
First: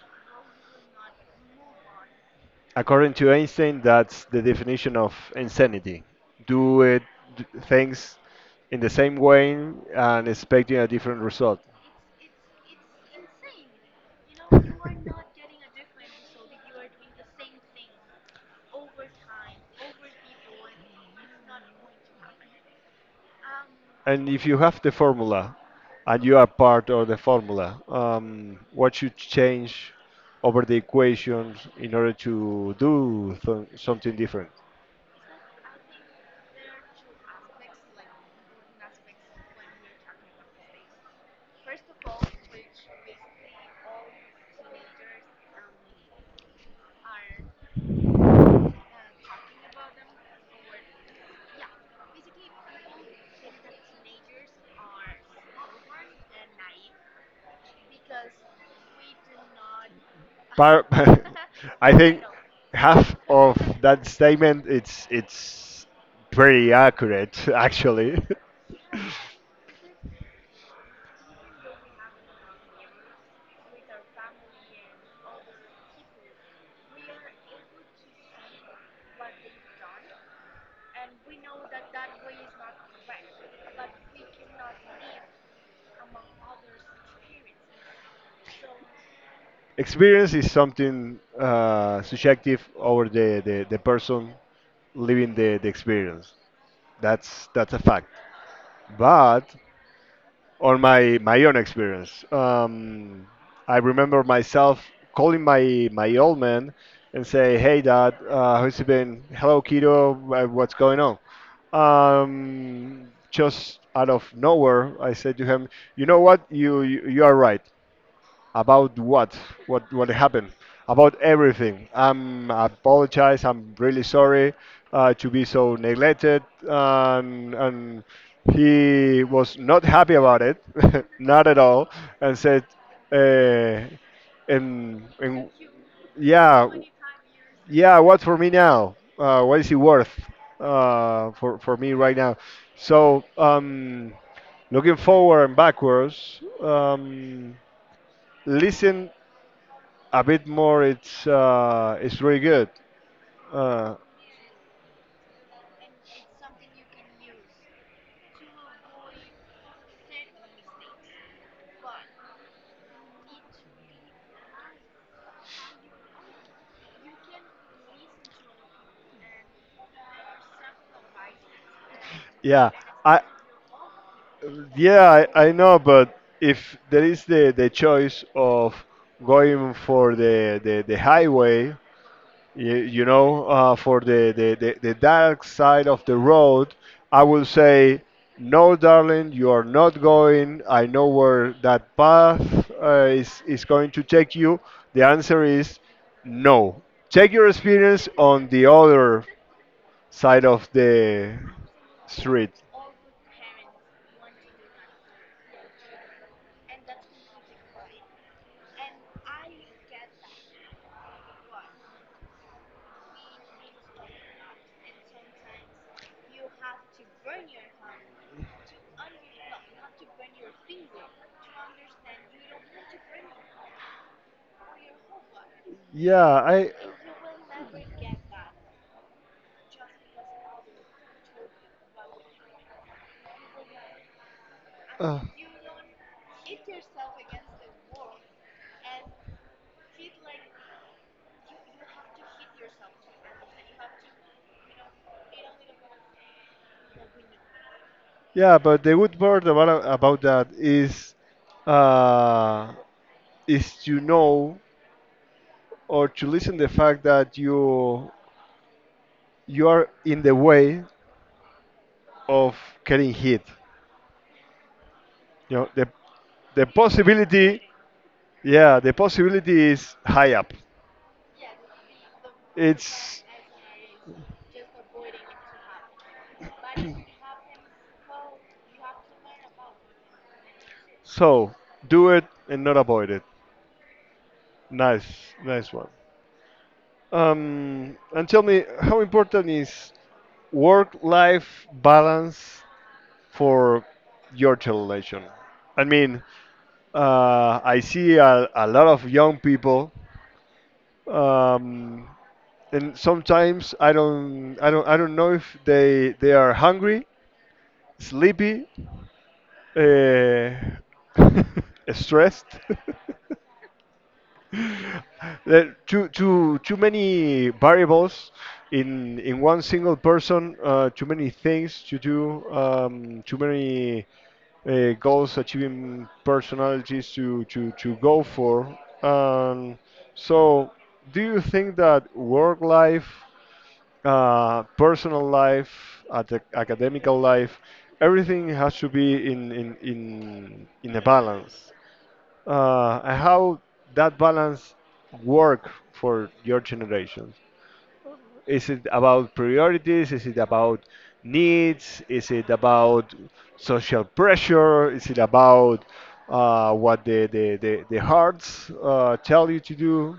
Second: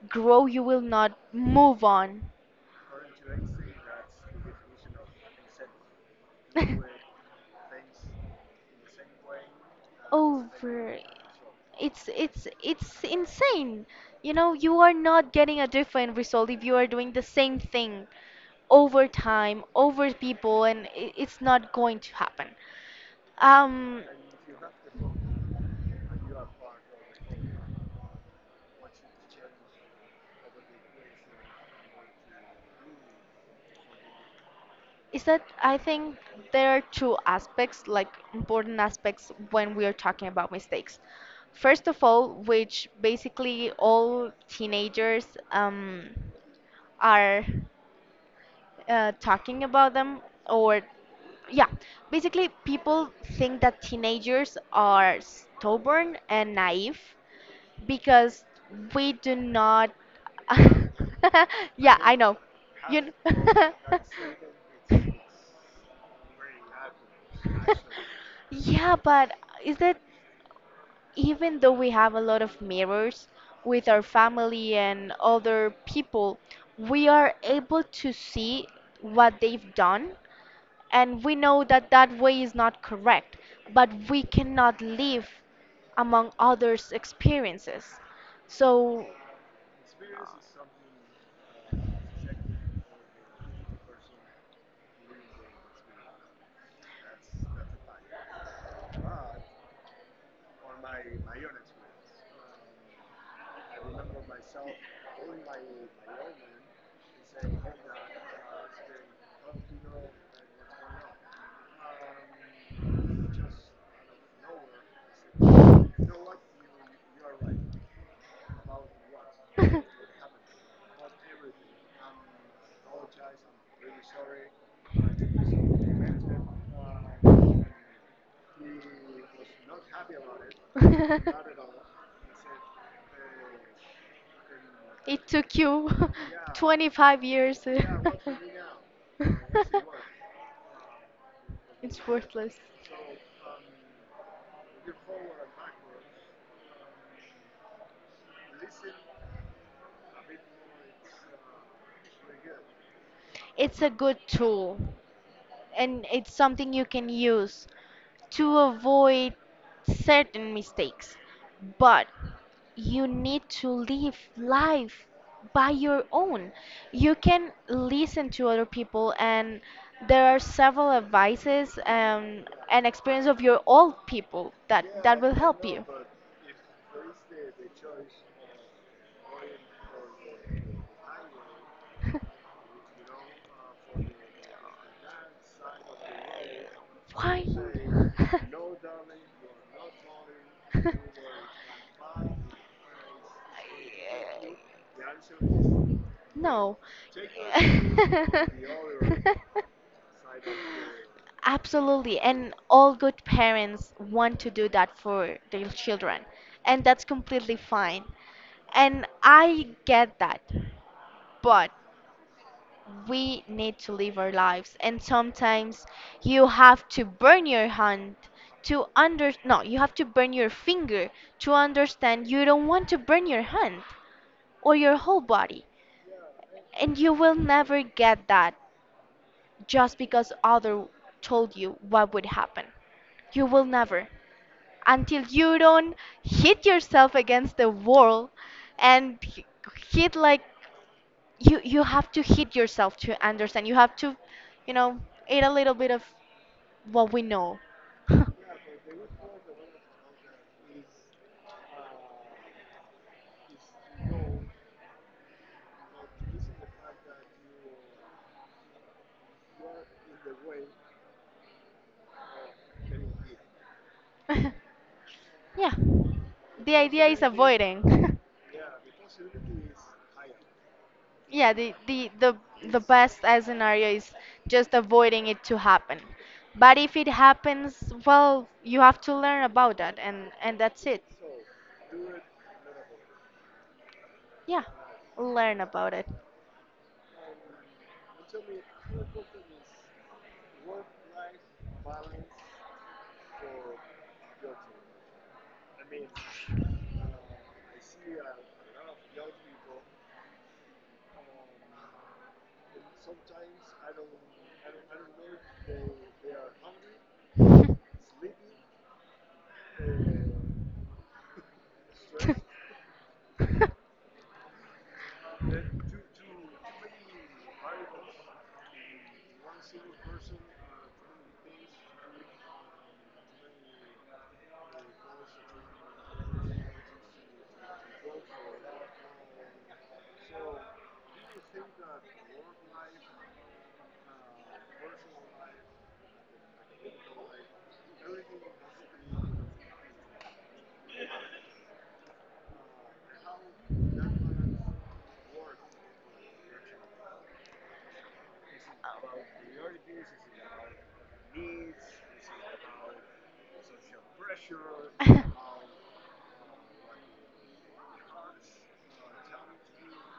Speaker 2: grow, you will not move on.
Speaker 1: According to Einstein, that's the definition of insanity. Do it d- things in the same way and expecting a
Speaker 2: Over
Speaker 1: different result.
Speaker 2: it's it's it's insane. You know, you are not getting a different result if you are doing the same thing over time, over people, and i- it's not going to happen. Um
Speaker 1: And if you have the formula and you are part of the formula, um, what should change over the equations in order to do th- something different?
Speaker 2: is that I think there are two aspects, like important aspects when we are talking about mistakes. First of all, which basically all teenagers um, are uh, talking about them, or yeah, basically people think that teenagers are stubborn and naive because we do not
Speaker 1: Par- I
Speaker 2: yeah I
Speaker 1: think
Speaker 2: know you
Speaker 1: half of
Speaker 2: kn-
Speaker 1: that statement it's it's pretty accurate actually.
Speaker 2: yeah but is that even though we have a lot of mirrors with our family and other people, we are able to see what they've done and we know that that way is not correct, but we cannot live among others experiences, so
Speaker 1: Experience is something uh, subjective over the, the, the person living the, the experience. That's that's a fact. But on my my own experience, um, I remember myself calling my my old man and say, "Hey, Dad, uh, how's it been? Hello, kiddo. wha- What's going on?" Um, just out of nowhere, I said to him, "You know what? You you, you are right. About what? What what happened? About everything. I'm I apologize. I'm really sorry uh, to be so neglected, and and he was not happy about it, not at
Speaker 2: Mhm.
Speaker 1: all, and said, uh, and,
Speaker 2: It
Speaker 1: and
Speaker 2: took you
Speaker 1: yeah,
Speaker 2: twenty-five years.
Speaker 1: yeah. What for me now? Uh, what is it worth uh, for for me
Speaker 2: It's
Speaker 1: right now?
Speaker 2: worthless.
Speaker 1: So um, looking forward and backwards. Um, listen a bit more, it's uh it's really good,
Speaker 2: It's a
Speaker 1: uh
Speaker 2: good tool and it's something you can use to avoid certain mistakes, but you need to live life by your own. You can listen to other people, and there are several advices um,
Speaker 1: yeah.
Speaker 2: and
Speaker 1: i
Speaker 2: experience of your old people that
Speaker 1: yeah
Speaker 2: that will
Speaker 1: i, I
Speaker 2: help
Speaker 1: know,
Speaker 2: you.
Speaker 1: but if there is the the choice of going for the the, the highway, you, you know uh for the, the the the dark side of the road, I
Speaker 2: Why?
Speaker 1: will say, no darling, you are not going. I know where that path uh, is is going to take you. The
Speaker 2: I-
Speaker 1: answer is
Speaker 2: No.
Speaker 1: no. Take your experience on the other side of the
Speaker 2: Absolutely.
Speaker 1: street.
Speaker 2: And all good parents want to do that for their children. And that's completely fine. And I get that. But we need to live our lives. And sometimes you have to burn your hand to under no, you have to burn your finger to understand you don't want to burn your hand or your whole body.
Speaker 1: Yeah, I.
Speaker 2: And you will never get that just because other told you what would happen. You will never.
Speaker 1: Uh,
Speaker 2: Until you don't hit yourself against the wall and h- hit, like, you you have to hit yourself to understand. You have to, you know, eat a little bit of what we know.
Speaker 1: yeah, but the good part about about that is, uh, is to know or to listen the fact that you you are in the way of getting hit. You know,
Speaker 2: Yeah.
Speaker 1: the the
Speaker 2: The idea is
Speaker 1: possibility,
Speaker 2: avoiding.
Speaker 1: yeah, the possibility is high up.
Speaker 2: Yeah, the, the, the, the
Speaker 1: It's
Speaker 2: best uh, scenario is just avoiding it to happen. But if it happens, well, you have to learn about that, and, and that's it.
Speaker 1: so do it and not avoid it.
Speaker 2: Yeah,
Speaker 1: Nice,
Speaker 2: learn
Speaker 1: nice one.
Speaker 2: about it.
Speaker 1: Um, and tell me, how important is work-life balance for your generation? I mean, uh, I see a, a lot of young people, um, and sometimes I don't, I don't, I don't know if they they are hungry, sleepy, uh, stressed. There- too, too, too many variables in in one single person. Uh, too many things to do. Um, too many uh, goals, achieving personalities to to to go for. Um, so, do you think that work life, uh, personal life, at the academical life, everything has to be in in in, in a balance. Uh, and how that balance work for your generation? Is it about priorities? Is it about needs? Is it about social pressure? Is it about uh, what the the, the, the hearts uh, tell you to do?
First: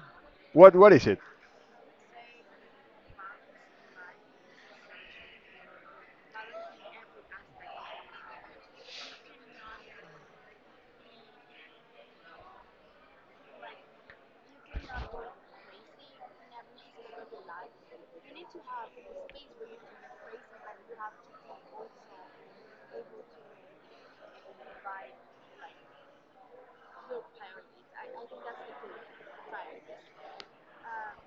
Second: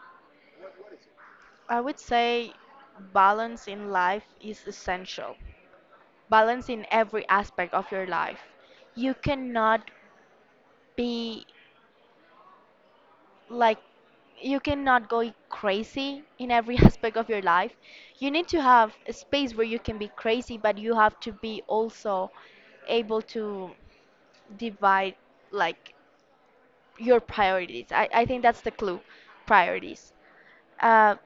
Speaker 1: What what is it?
Speaker 2: I would say balance in life is essential. Balance in every aspect of your life. You cannot be like you cannot go crazy in every aspect of your life. You need to have a space where you can be crazy, but you have to be also able to divide like your priorities. I, I think that's the clue, priorities. Uh,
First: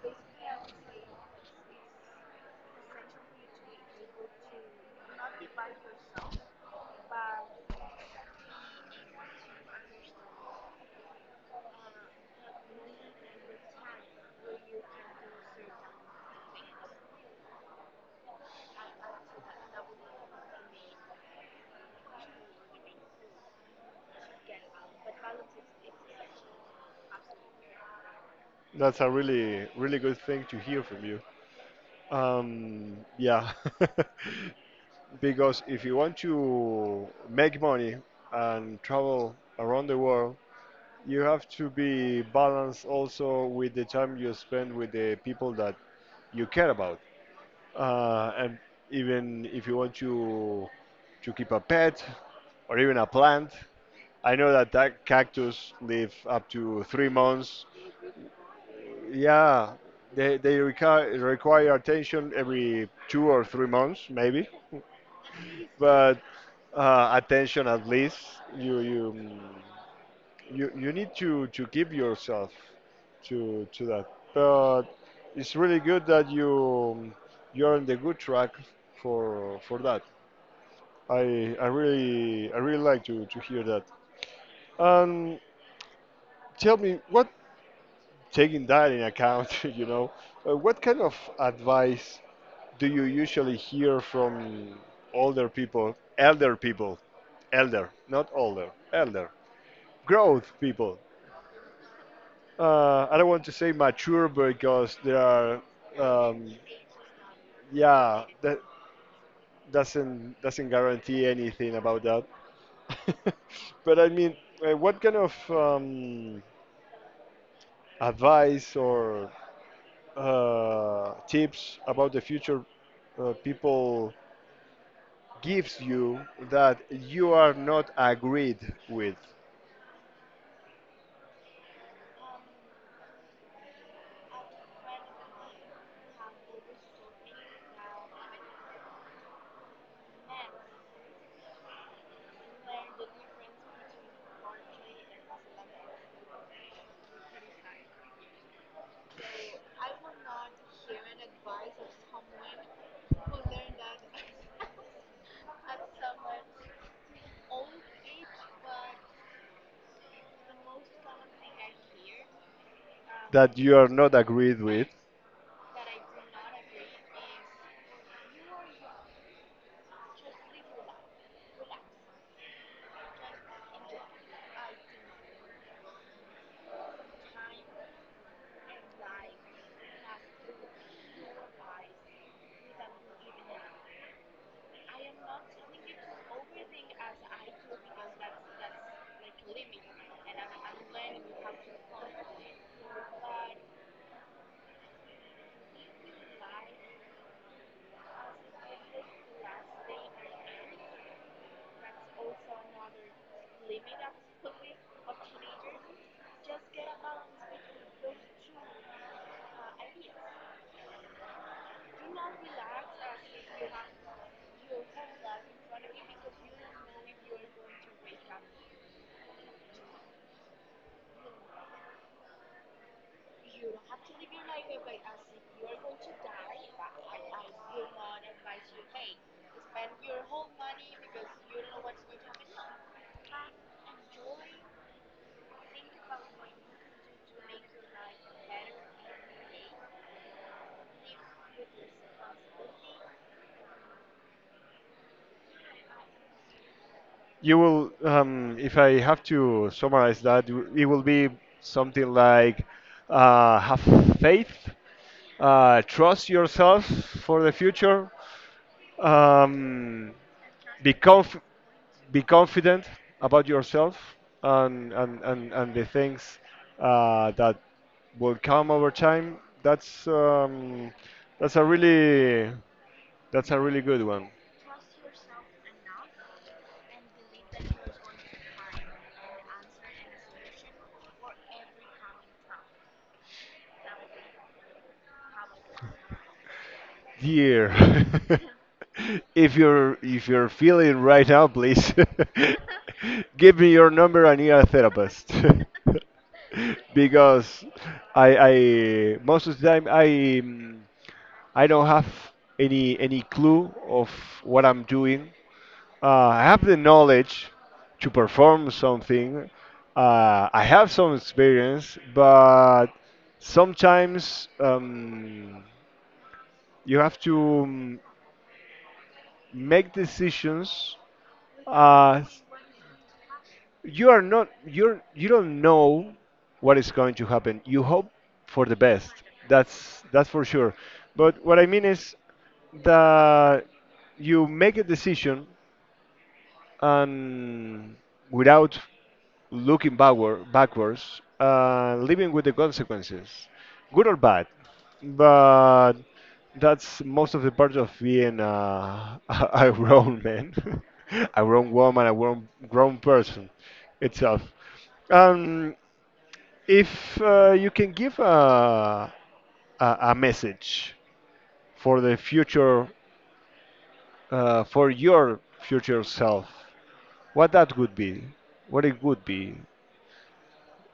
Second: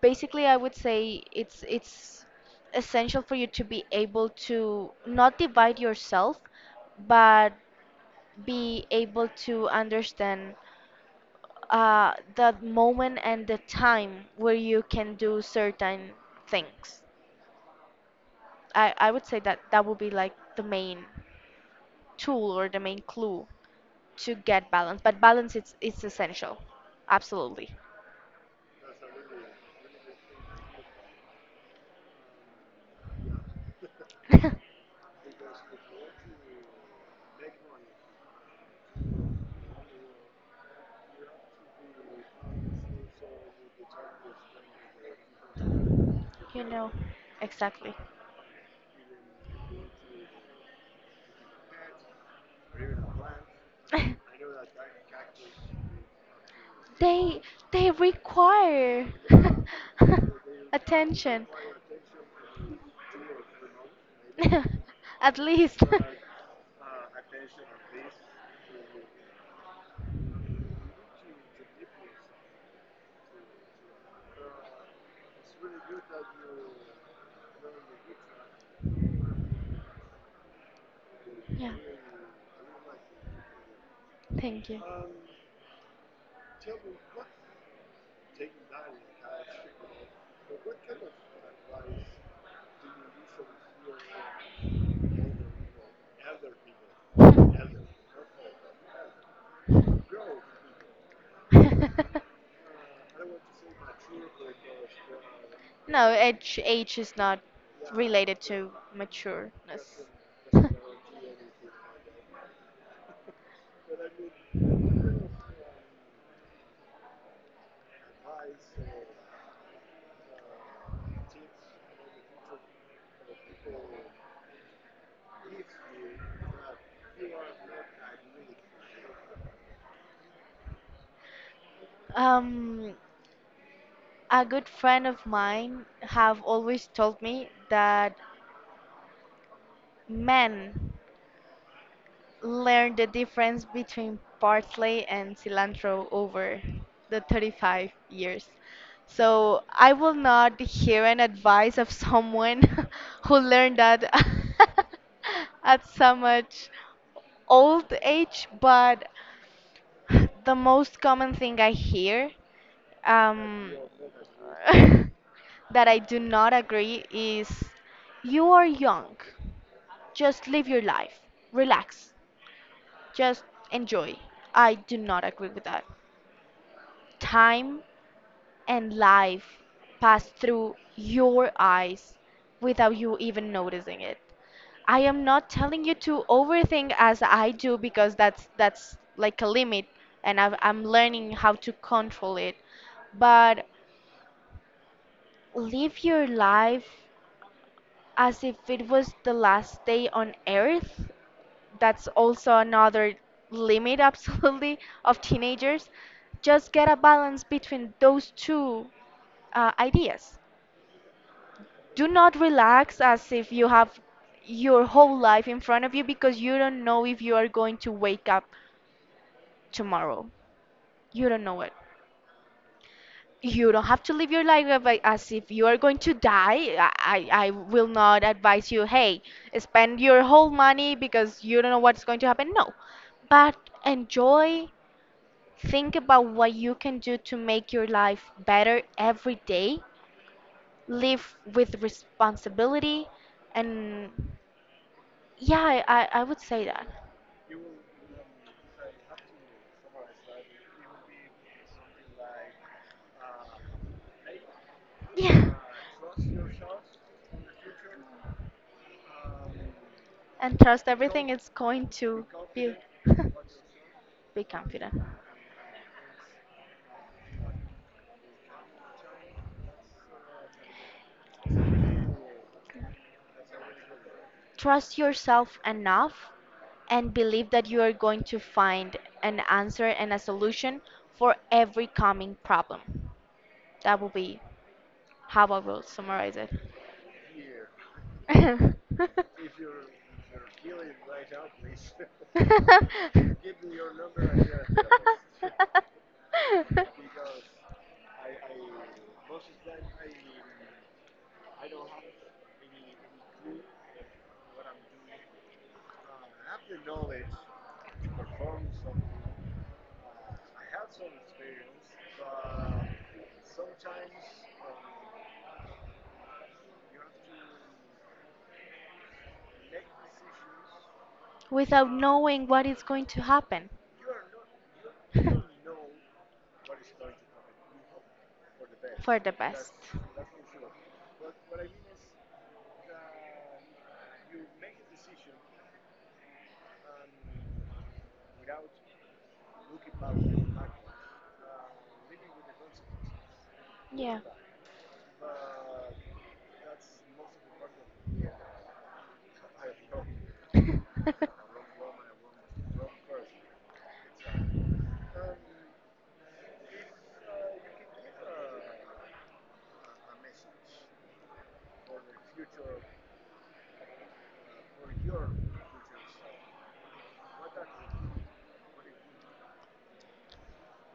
Speaker 2: basically, I would say it's it's essential for you to be able to not divide yourself, but be able to understand uh, that moment and the time where you can do certain things. I, I would say that that would be like the main tool or the main clue to get balance. But balance it's it's essential, absolutely.
Speaker 1: That's a really really good thing to hear from you. Um, yeah, because if you want to make money and travel around the world, you have to be balanced also with the time you spend with the people that you
Speaker 2: You
Speaker 1: care
Speaker 2: know,
Speaker 1: about.
Speaker 2: exactly.
Speaker 1: Uh, and even if you want to to keep a pet or even a plant, I know that that cactus live up to three
Speaker 2: They
Speaker 1: months
Speaker 2: they require
Speaker 1: Yeah, they they require
Speaker 2: attention.
Speaker 1: require attention every two or three months maybe,
Speaker 2: At least.
Speaker 1: but uh, attention at least. You you mm, you you need to to give yourself to to that. But it's really good that you you're on the good track for for that. I I
Speaker 2: Yeah.
Speaker 1: really I really like to to hear that.
Speaker 2: Thank you.
Speaker 1: Um, tell me what, taking that in account, you know, uh, what kind of advice do you usually hear from older people, elder people? Elder, not older, elder, growth people? Uh, I don't want to say mature because there are,
Speaker 2: No,
Speaker 1: um,
Speaker 2: age age is not
Speaker 1: yeah,
Speaker 2: related
Speaker 1: that
Speaker 2: to matureness.
Speaker 1: doesn't doesn't guarantee anything about that. But I mean, uh, what kind of, um, advice or, uh, tips about the future, uh, people gives you that you are not agreed with,
Speaker 2: Um, a good friend of mine have always told me that men learn the difference between parsley and cilantro over the thirty-five years. So I will not hear an advice of someone who learned that at so much old age, but the most common thing I hear
Speaker 1: that
Speaker 2: um,
Speaker 1: you are not agreed with,
Speaker 2: that I do not agree is you are young. Just live your life. Relax. Just enjoy. I do not agree with that. Time and life pass through your eyes without you even noticing it. I am not telling you to overthink as I do because that's that's like a limit and I've, I'm learning how to control it. But live your life as if it was the last day on earth, that's also another limit absolutely of teenagers, just get a balance between those two uh, ideas. Do not relax as if you have your whole life in front of you because you don't know if you are going to wake up tomorrow, you don't know it. You don't have to live your life of, like, as if you are going to die. I, I I will not advise you, hey, spend your whole money because you don't know what's going to happen. No, but enjoy. Think about what you can do to make your life better every day. Live with responsibility. And yeah, I, I I would say that.
Speaker 1: you will, um, if I have to summarize that, it will be something like, uh, have faith,
Speaker 2: Yeah.
Speaker 1: uh, trust yourself for the future, um,
Speaker 2: And trust
Speaker 1: be
Speaker 2: everything
Speaker 1: conf-
Speaker 2: is going to
Speaker 1: be
Speaker 2: be.
Speaker 1: confident about yourself
Speaker 2: Be
Speaker 1: and
Speaker 2: confident.
Speaker 1: and, and, and the things uh, that will come over time. That's, um, that's a really that's a really good one.
Speaker 2: Trust yourself enough and believe that you are going to find an answer and a solution for every coming problem. That will be how I will summarize it.
Speaker 1: Dear, if you're if you're feeling right now, please give me your number, and you're a therapist. Because I, I most of the time, I. mm, I don't have any any clue of what I'm doing. Uh, I have the knowledge to perform something. Uh, I have some experience, but sometimes, um, you have to, um, make decisions.
Speaker 2: Without
Speaker 1: Uh,
Speaker 2: knowing what is going to happen
Speaker 1: you are not you're you don't know what is
Speaker 2: for
Speaker 1: going to happen. You hope for the best.
Speaker 2: the best.
Speaker 1: That's that's for sure. But what I mean is that you make a decision, and without looking backward, backwards, uh, living with the consequences, good or
Speaker 2: Yeah.
Speaker 1: bad. But that's most of the part of being, uh, a grown man, a grown woman, a grown, grown person itself. Um, if, uh, you can give a, a, a message for the future, uh, for your future self, what that would be? What it would be?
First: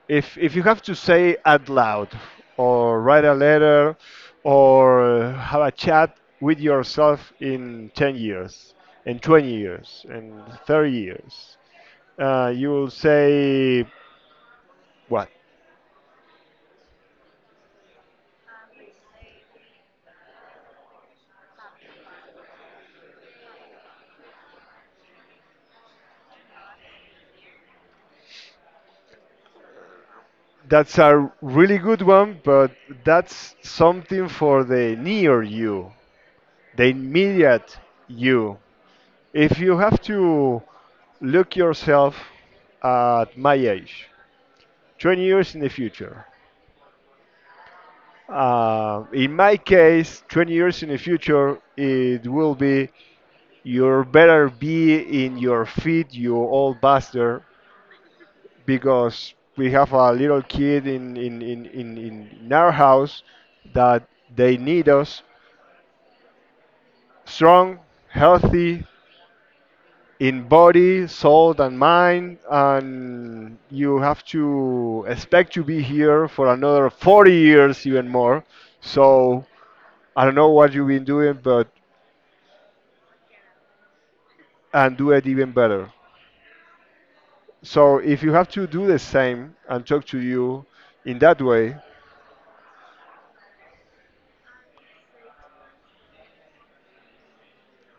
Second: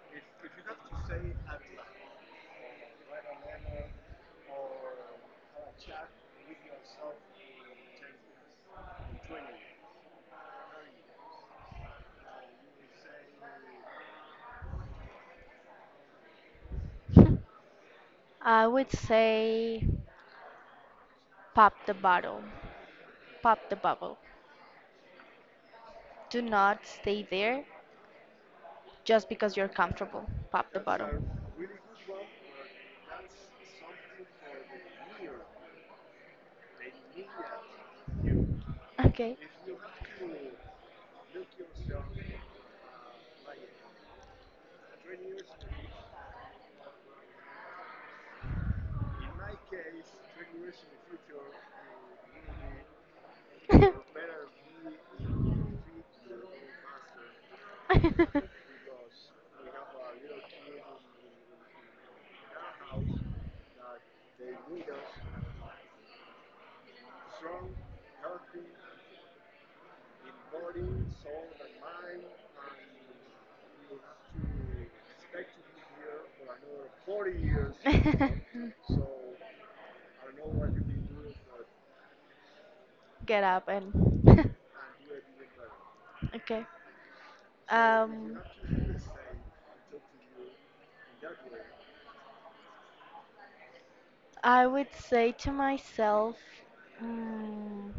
Speaker 1: If if you have to say out loud, or write a letter, or have a chat with yourself in ten years, in twenty years, in thirty years, uh, you will say what?
Speaker 2: I would say pop the bottle, pop the bubble. Do not stay there just because you're comfortable. Pop the
Speaker 1: That's
Speaker 2: bottle.
Speaker 1: a really good one, but that's something for the near you, the immediate you.
Speaker 2: Okay.
Speaker 1: If you have to look yourself at my age, twenty years in the future. Uh, in my case, twenty years in the future, it will be, you better be in your feet, you old bastard, because we have a little kid in, in, in, in, in in our house that they need us strong, healthy in body, soul, and mind, and you have to expect to be here for another forty years, even more. So I don't know what you've been doing, but,
Speaker 2: Get up and
Speaker 1: and do it even better.
Speaker 2: okay.
Speaker 1: So if you
Speaker 2: Um,
Speaker 1: have to do the same and talk to you in that way,
Speaker 2: I would say to myself, mm,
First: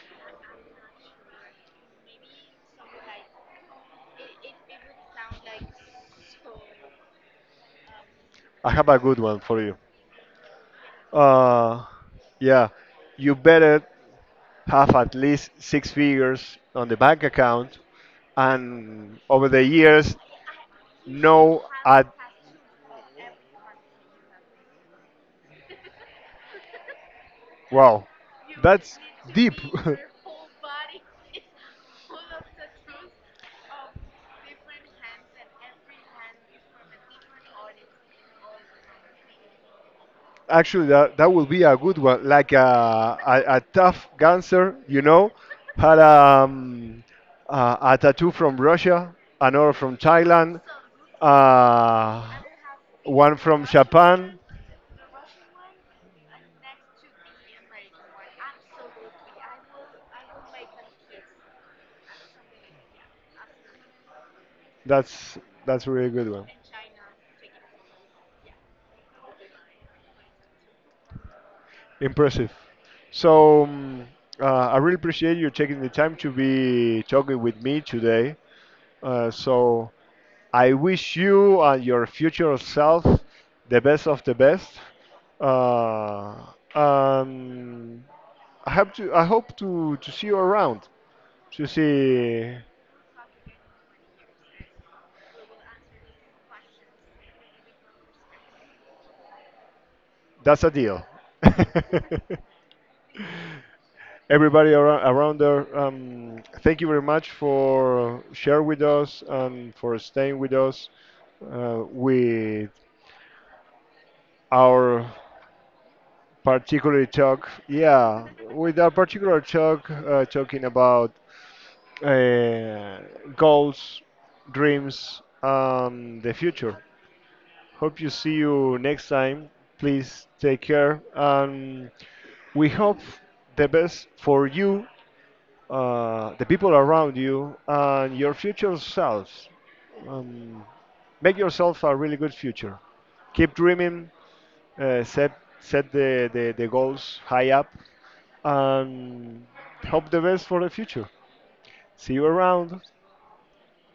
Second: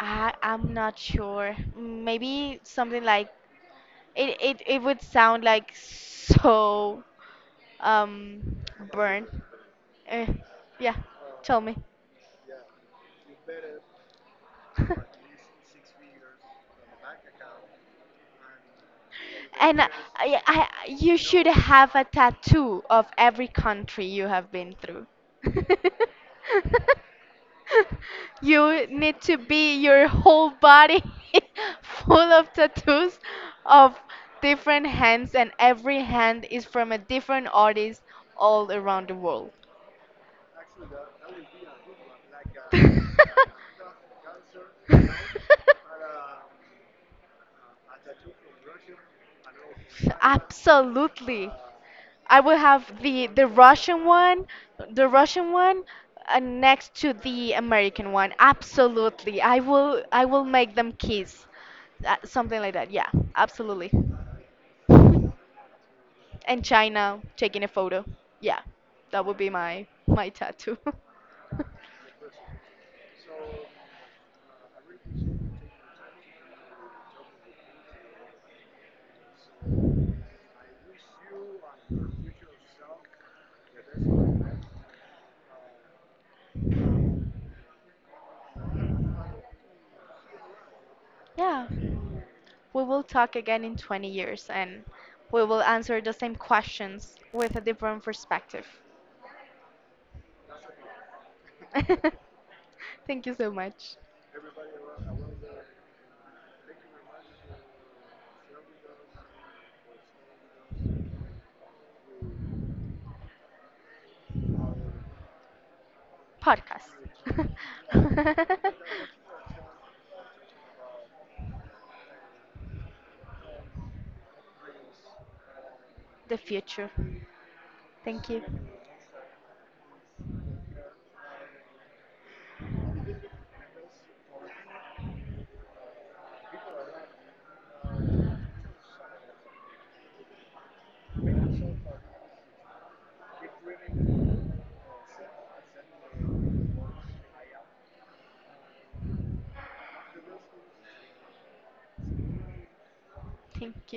Speaker 2: I I'm not sure. Maybe something like It it it would sound like so um
Speaker 1: I have a good
Speaker 2: burnt.
Speaker 1: one for you.
Speaker 2: Eh, yeah, tell me.
Speaker 1: Uh, yeah, you better have at least six figures on the bank account, and over the
Speaker 2: And I,
Speaker 1: years,
Speaker 2: I, I- you should
Speaker 1: know
Speaker 2: have a
Speaker 1: at,
Speaker 2: tattoo of every country you have been through.
Speaker 1: wow,
Speaker 2: You
Speaker 1: that's
Speaker 2: need to
Speaker 1: deep.
Speaker 2: be your whole body full of tattoos of different hands, and every hand is from a different artist all around the world.
Speaker 1: Actually, that that would be a good one, like a a, a tough gangster, you know, had, um, uh, a tattoo from Russia, another from Thailand,
Speaker 2: Absolutely.
Speaker 1: uh,
Speaker 2: I will have the
Speaker 1: one
Speaker 2: the
Speaker 1: from
Speaker 2: Russian
Speaker 1: Japan.
Speaker 2: one, the Russian one uh, next to the American one. Absolutely. I will I will make them kiss. Uh, something like that. Yeah, absolutely. And
Speaker 1: That's that's a really good one.
Speaker 2: China taking a photo. Yeah. That would be my my tattoo.
Speaker 1: Impressive. So, um, uh, I really appreciate you taking the time to be talking with me today. Uh, so I wish you and your future self the best of the best. Uh, um, I hope to I hope to, to see you around. To
Speaker 2: Yeah.
Speaker 1: see,
Speaker 2: We will talk again in twenty years and we will answer the same questions with a different perspective.
Speaker 1: that's a deal.
Speaker 2: Thank you so much.
Speaker 1: Everybody around, around there, um, thank you very much for share with us and for staying with us, uh, with our
Speaker 2: Podcast.
Speaker 1: particular talk. Yeah, with our particular talk, uh, talking about, uh, goals, dreams, and the
Speaker 2: The
Speaker 1: future.
Speaker 2: future.
Speaker 1: Hope you
Speaker 2: Thank
Speaker 1: see
Speaker 2: you.
Speaker 1: you next time. Please take care, and we hope the best for you, uh, the people around you, and your future selves. Um, make yourself a really good future. Keep dreaming. Uh, set set the, the, the goals high up and hope the best for the future. See you around.
Speaker 2: Thank you.